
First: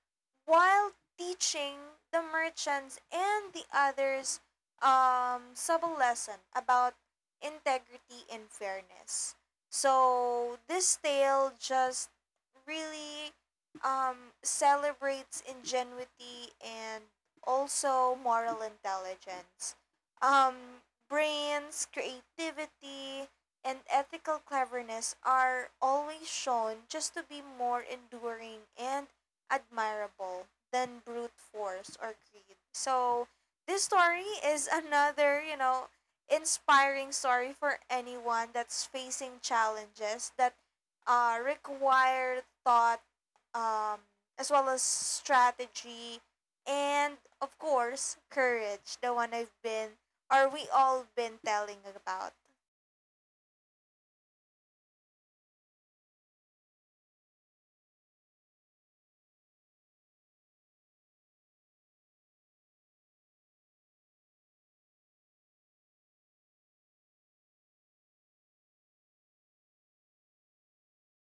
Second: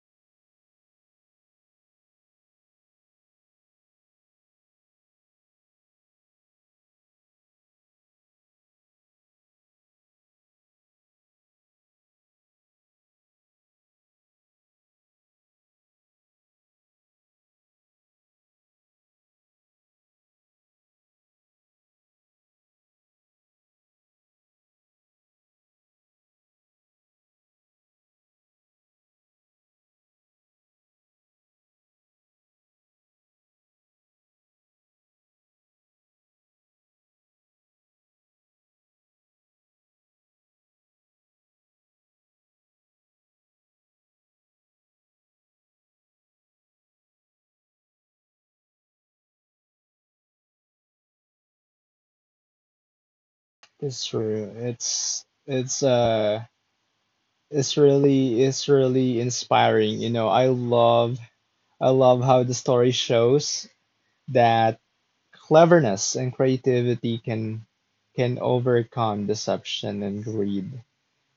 Speaker 1: while teaching the merchants and the others um, subtle lesson about integrity and fairness. So this tale just really um, celebrates ingenuity and also moral intelligence. Um, Brains, creativity, and ethical cleverness are always shown just to be more enduring and admirable than brute force or greed. So, this story is another, you know, inspiring story for anyone that's facing challenges that uh, require thought, um, as well as strategy, and of course, courage, the one I've been, or we all been telling about.
Speaker 2: It's true. It's it's uh it's really it's really inspiring. You know, I love I love how the story shows that cleverness and creativity can can overcome deception and greed.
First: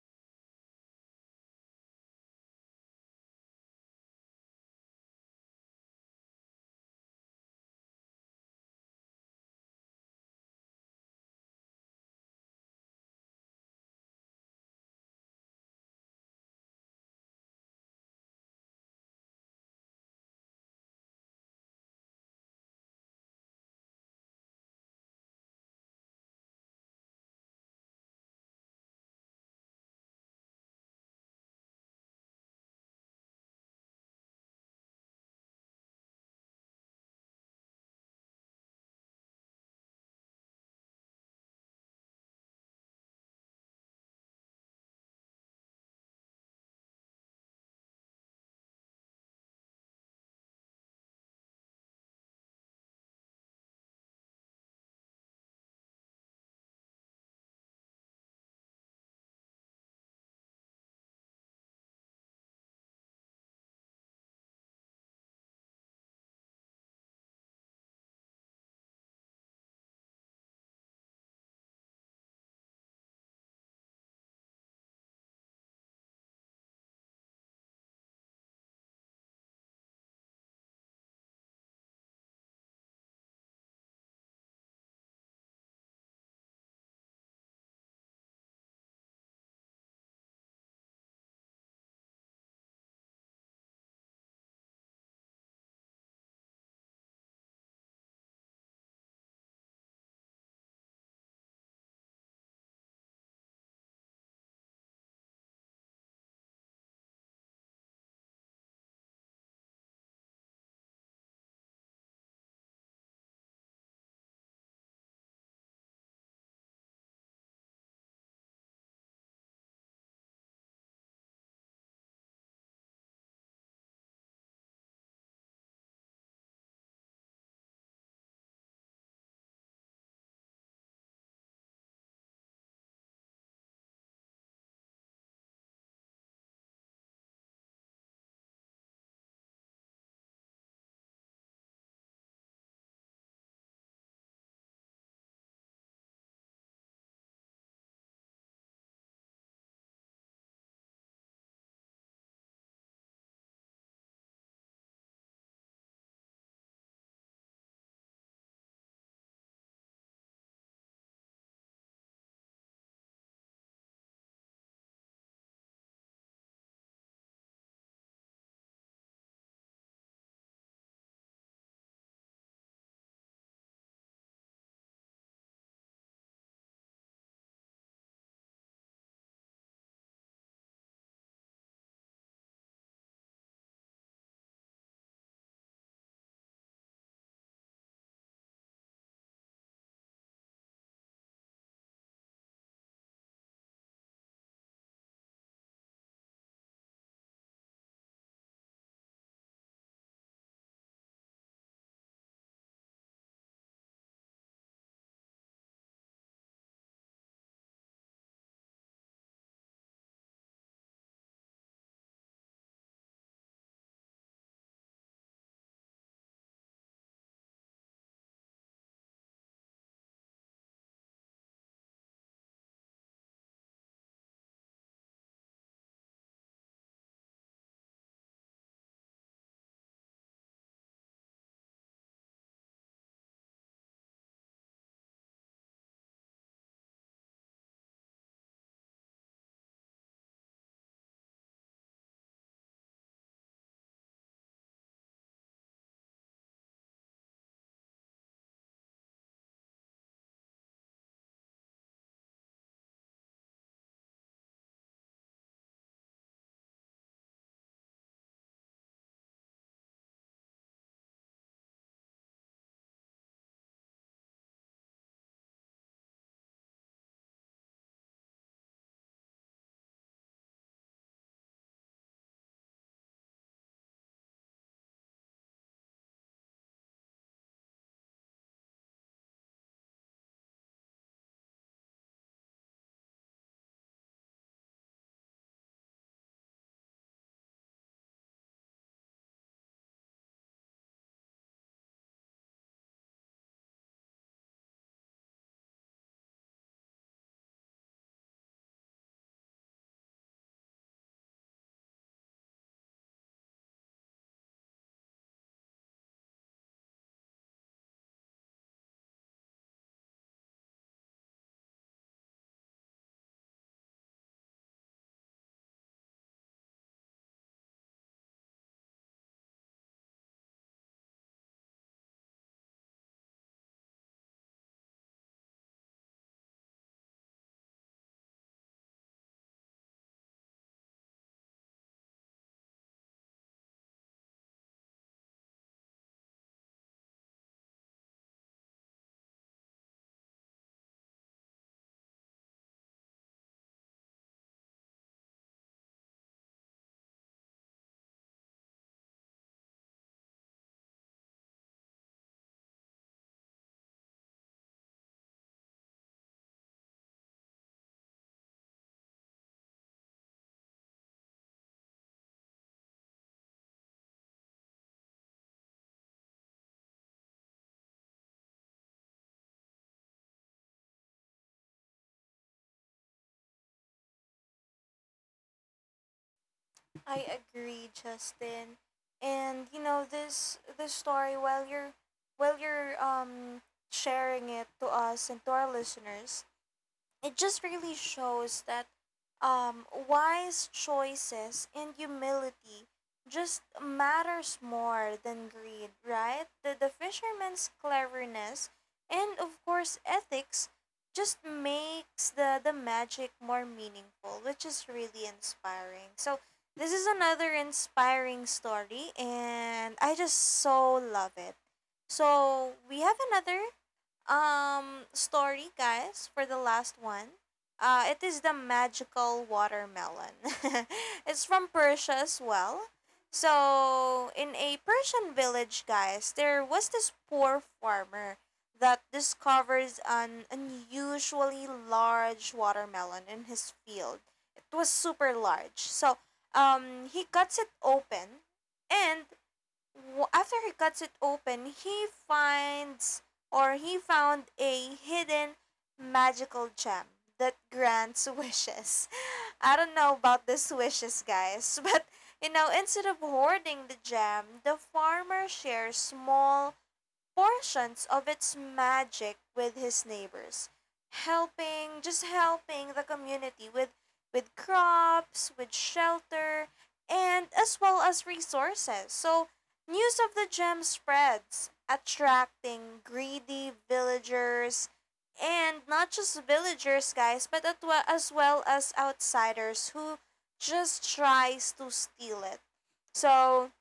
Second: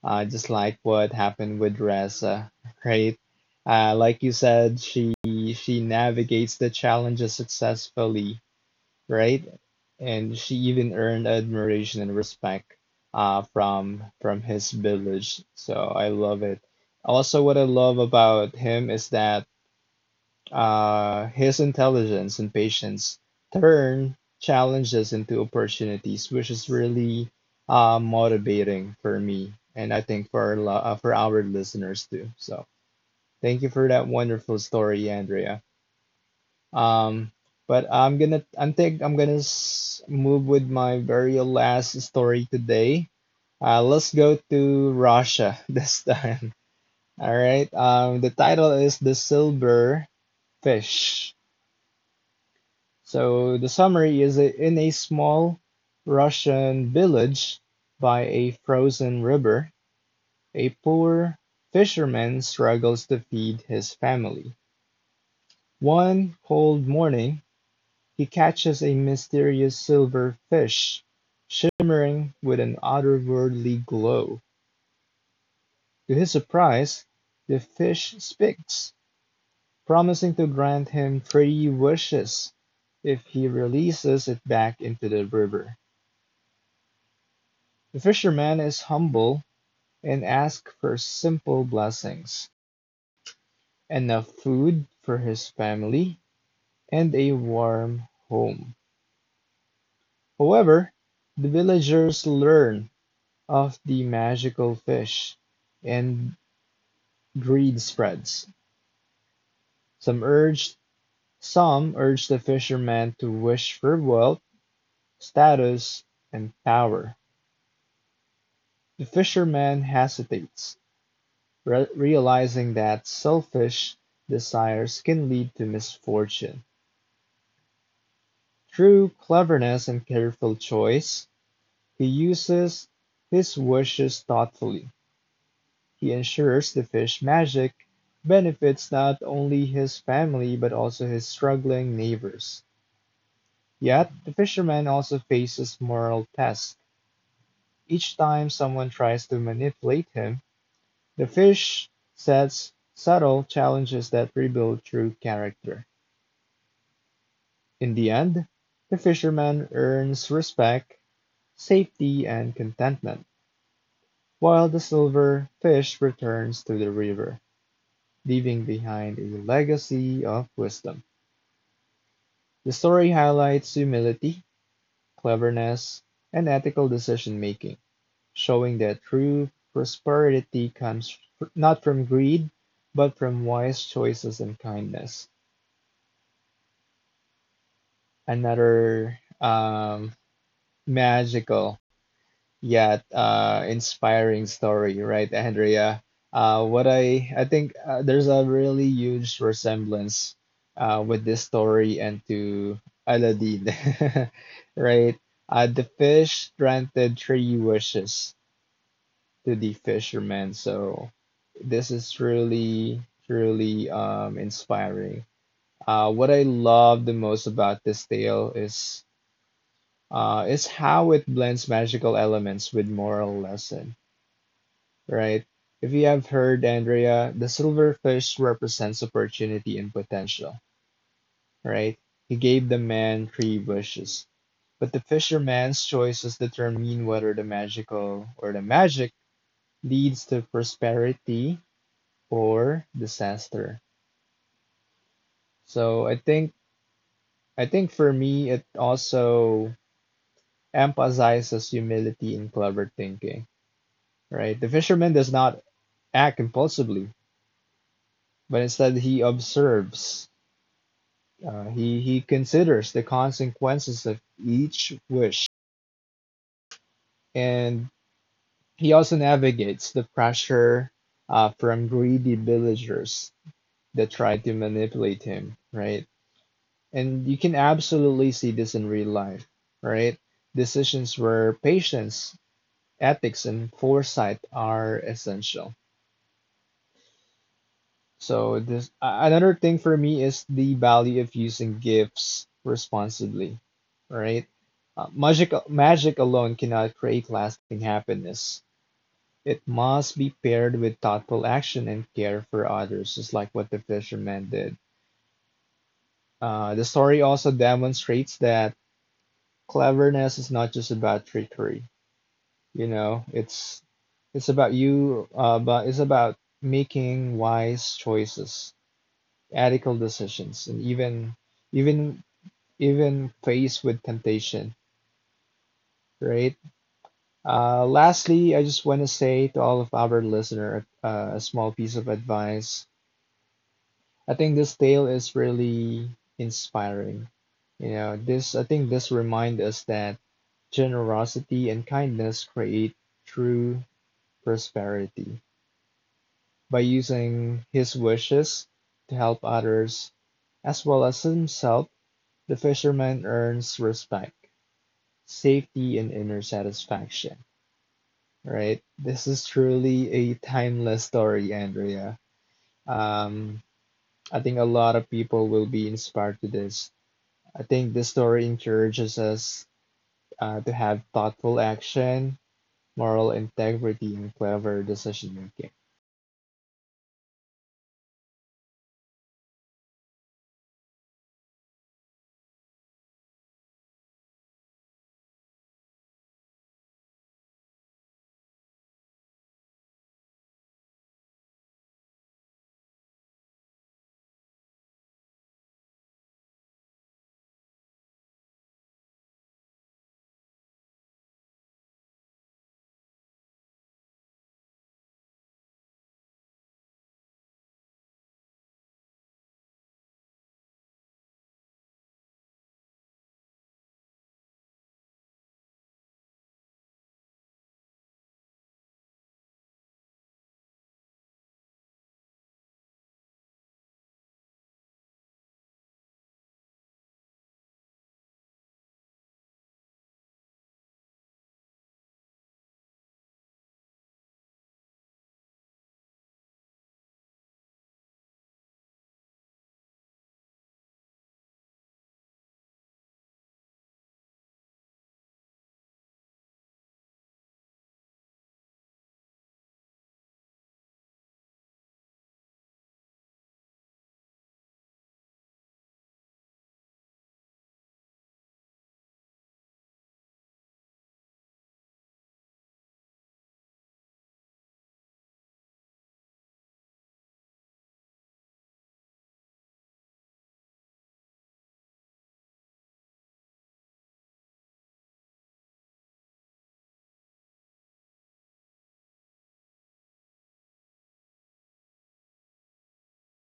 Speaker 2: Uh, just like what happened with Reza, [LAUGHS] right? Uh, like you said, she she navigates the challenges successfully, right? And she even earned admiration and respect uh, from from his village. So I love it. Also, what I love about him is that uh, his intelligence and patience turn challenges into opportunities, which is really uh, motivating for me, and I think for our, lo- uh, for our listeners too. So thank you for that wonderful story, Andrea. Um, but I'm gonna, I think I'm gonna s- move with my very last story today. Uh, let's go to Russia [LAUGHS] this time. All right. Um, the title is The Silver Fish. So the summary is that in a small Russian village by a frozen river, a poor fisherman struggles to feed his family. One cold morning, he catches a mysterious silver fish shimmering with an otherworldly glow. To his surprise, the fish speaks, promising to grant him three wishes if he releases it back into the river. The fisherman is humble and asks for simple blessings, enough food for his family and a warm home. However, the villagers learn of the magical fish and greed spreads. Some urge some urge the fisherman to wish for wealth, status, and power. The fisherman hesitates, Re realizing that selfish desires can lead to misfortune. Through cleverness and careful choice, he uses his wishes thoughtfully. He ensures the fish magic benefits not only his family but also his struggling neighbors. Yet, the fisherman also faces moral tests. Each time someone tries to manipulate him, the fish sets subtle challenges that rebuild true character. In the end, the fisherman earns respect, safety, and contentment, while the silver fish returns to the river, leaving behind a legacy of wisdom. The story highlights humility, cleverness, and ethical decision making, showing that true prosperity comes fr- not from greed, but from wise choices and kindness. Another um, magical, yeah, uh, inspiring story, right, Andrea? Uh, what I I think uh, there's a really huge resemblance uh, with this story and to Aladdin, [LAUGHS] right? Uh, the fish granted three wishes to the fisherman, so this is really, really um, inspiring. Uh, what I love the most about this tale is uh, is how it blends magical elements with moral lesson, right? If you have heard, Andrea, the silverfish represents opportunity and potential, right? He gave the man three wishes, but the fisherman's choices determine whether the magical or the magic leads to prosperity or disaster. So I think I think for me it also emphasizes humility and clever thinking, right? The fisherman does not act impulsively, but instead he observes. Uh, he, he considers the consequences of each wish, and he also navigates the pressure uh, from greedy villagers that try to manipulate him, right? And you can absolutely see this in real life, right? Decisions where patience, ethics, and foresight are essential. So this a- another thing for me is the value of using gifts responsibly, right? Uh, magic magic alone cannot create lasting happiness. It must be paired with thoughtful action and care for others, just like what the fisherman did. Uh, the story also demonstrates that cleverness is not just about trickery. You know, it's it's about you, uh, but it's about making wise choices, ethical decisions, and even even even faced with temptation, right? Uh, lastly, I just want to say to all of our listener uh, a small piece of advice. I think this tale is really inspiring. You know, this I think this reminds us that generosity and kindness create true prosperity. By using his wishes to help others as well as himself, the fisherman earns respect, safety, and inner satisfaction, right? This is truly a timeless story, Andrea. Um, I think a lot of people will be inspired to this. I think this story encourages us uh, to have thoughtful action, moral integrity, and clever decision making.
Speaker 1: I agree, Justin. And you know this this story, while you're while you're um sharing it to us and to our listeners, it just really shows that um, wise choices and humility just matters more than greed, right? The, the fisherman's cleverness and, of course, ethics just makes the, the magic more meaningful, which is really inspiring. So, this is another inspiring story, and I just so love it. So, we have another um story, guys, for the last one. Uh it is the magical watermelon. [LAUGHS] It's from Persia as well. So in a Persian village, guys, there was this poor farmer that discovers an unusually large watermelon in his field. It was super large, so um he cuts it open, and w- after he cuts it open, he finds or he found a hidden magical gem that grants wishes. [LAUGHS] I don't know about these wishes, guys, [LAUGHS] but you know, instead of hoarding the gem, the farmer shares small portions of its magic with his neighbors, helping just helping the community with with crops, with shelter, and as well as resources. So news of the gem spreads, attracting greedy villagers, and not just villagers, guys, but at wa- as well as outsiders who just tries to steal it. So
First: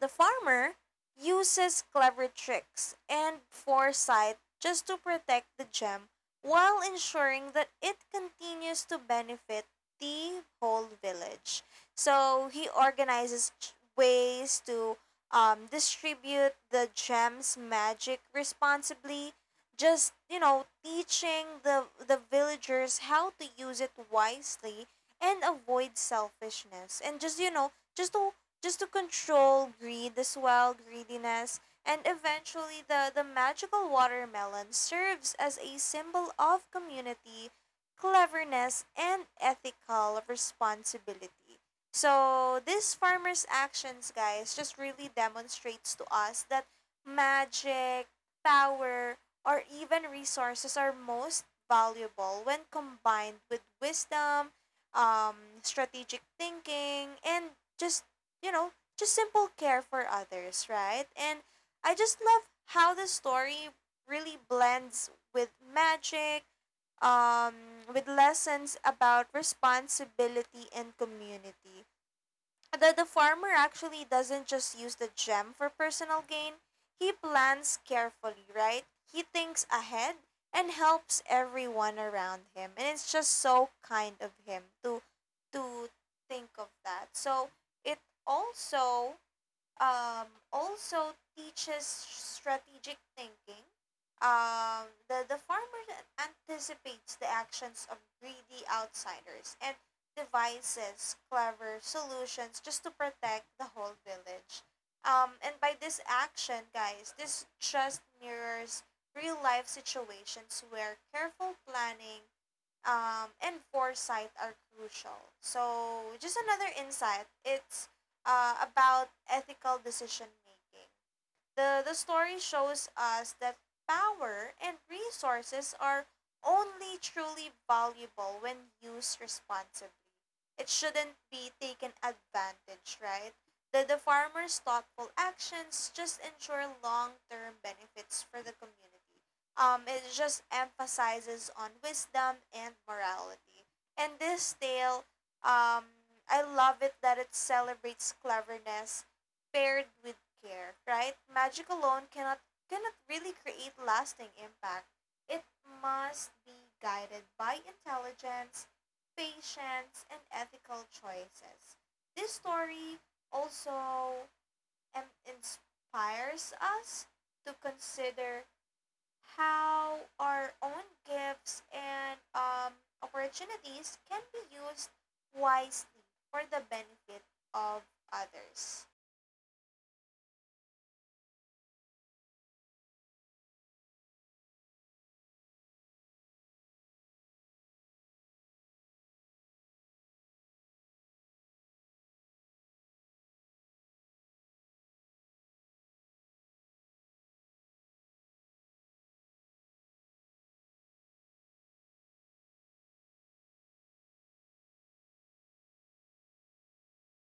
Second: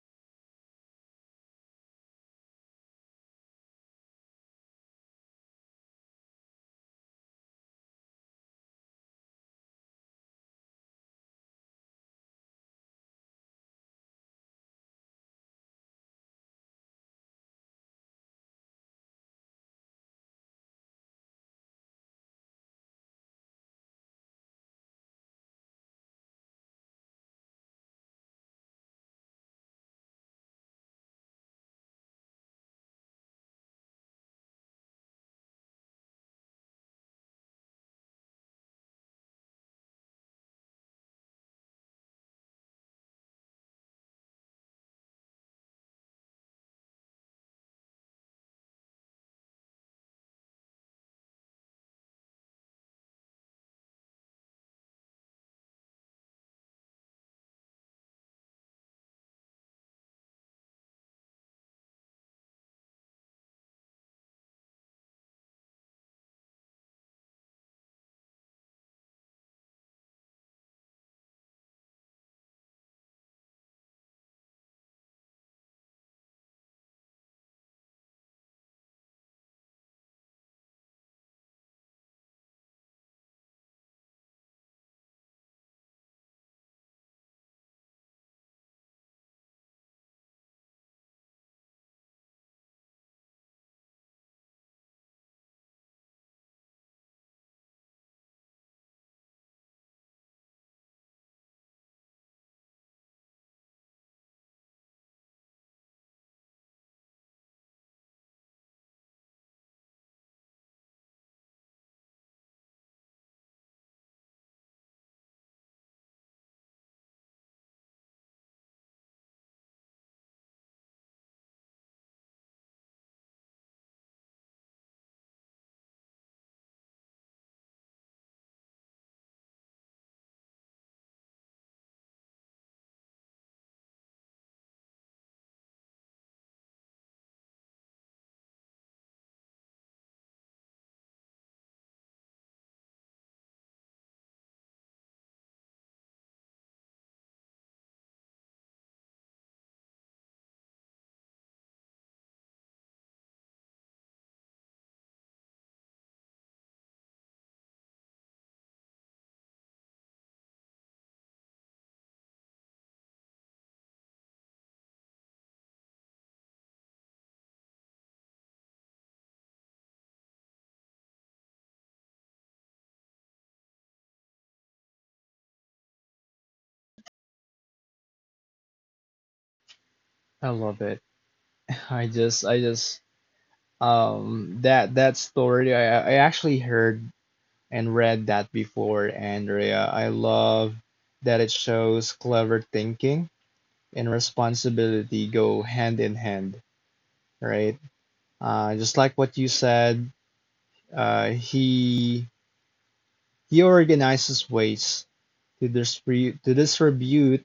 Speaker 1: the farmer uses clever tricks and foresight just to protect the gem while ensuring that it continues to benefit the whole village. So he organizes ch- ways to um, distribute the gem's magic responsibly, just, you know, teaching the, the villagers how to use it wisely and avoid selfishness. And just, you know, just to just to control greed as well, greediness. And eventually, the, the magical watermelon serves as a symbol of community, cleverness, and ethical responsibility. So, this farmers' actions, guys, just really demonstrates to us that magic, power, or even resources are most valuable when combined with wisdom, um, strategic thinking, and just you know, just simple care for others, right? And I just love how the story really blends with magic, um, with lessons about responsibility and community. The, the farmer actually doesn't just use the gem for personal gain, he plans carefully, right? He thinks ahead and helps everyone around him. And it's just so kind of him to to think of that. So it also, um, also teaches strategic thinking. Um, the, the farmer anticipates the actions of greedy outsiders and devises clever solutions just to protect the whole village. Um, and by this action, guys, this just mirrors real life situations where careful planning um, and foresight are crucial. So, just another insight, it's uh, about ethical decision making. The, the story shows us that power and resources are only truly valuable when used responsibly. It shouldn't be taken advantage, right? The, the farmer's thoughtful actions just ensure long term benefits for the community. Um, it just emphasizes on wisdom and morality. And this tale, um, I love it that it celebrates cleverness paired with care, right? Magic alone cannot cannot really create lasting impact. It must be guided by intelligence, patience, and ethical choices. This story also um inspires us to consider how our own gifts and um, opportunities can be used wisely for the benefit of others.
Speaker 2: I love it. [LAUGHS] I just, I just, um, that that story. I I actually heard and read that before, Andrea. I love that it shows clever thinking and responsibility go hand in hand, right? Uh, just like what you said, uh, he he organizes ways to distribute to distribute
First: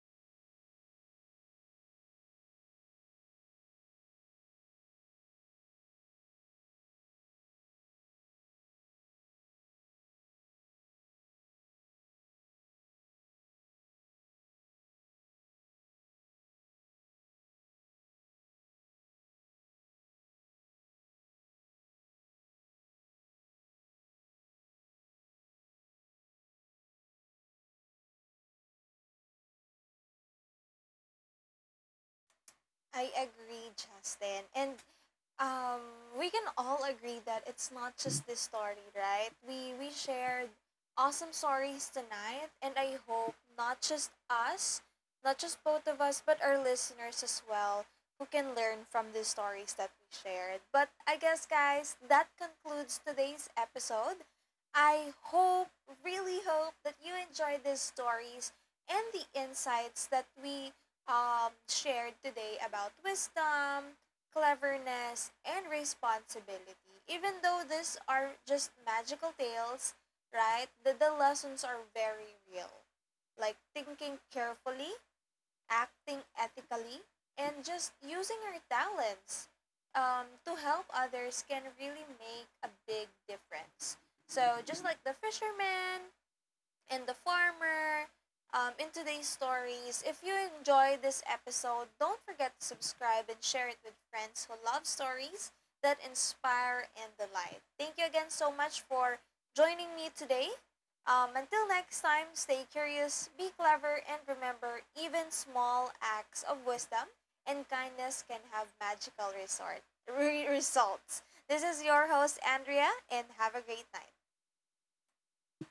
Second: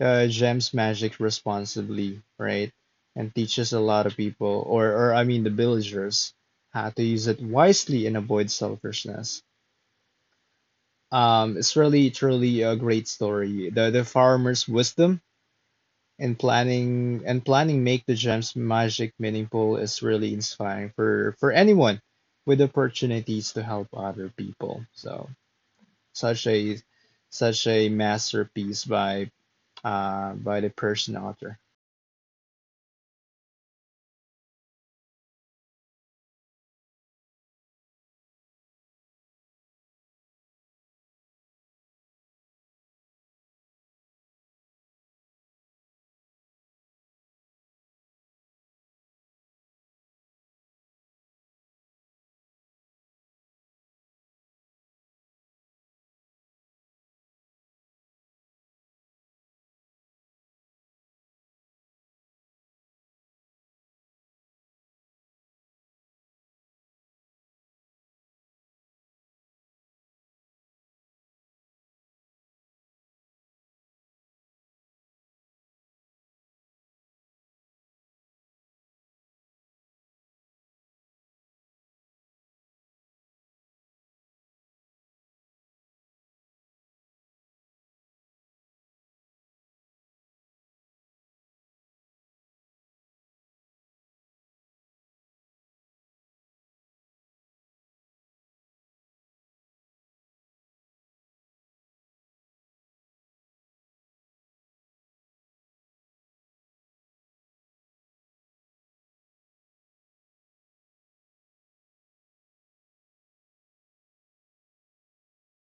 Speaker 2: uh, Gem's magic responsibly, right? And teaches a lot of people, or or I mean the villagers, how to use it wisely and avoid selfishness. Um, it's really truly a great story. The the farmer's wisdom and planning and planning make the gems magic meaningful is really inspiring for for anyone with opportunities to help other people. So such a such a masterpiece by uh by the person author.
Speaker 1: I agree, Justin. And um, we can all agree that it's not just this story, right? We we shared awesome stories tonight, and I hope not just us, not just both of us, but our listeners as well, who can learn from the stories that we shared. But I guess, guys, that concludes today's episode. I hope, really hope, that you enjoyed these stories and the insights that we um, shared today about wisdom, cleverness, and responsibility. Even though these are just magical tales, right, the, the lessons are very real. Like thinking carefully, acting ethically, and just using our talents um, to help others can really make a big difference. So, just like the fisherman, and the farmer um, in today's stories. If you enjoyed this episode, don't forget to subscribe and share it with friends who love stories that inspire and delight. Thank you again so much for joining me today. Um, until next time, stay curious, be clever, and remember even small acts of wisdom and kindness can have magical resort, re- results. This is your host, Andrea, and have a great night.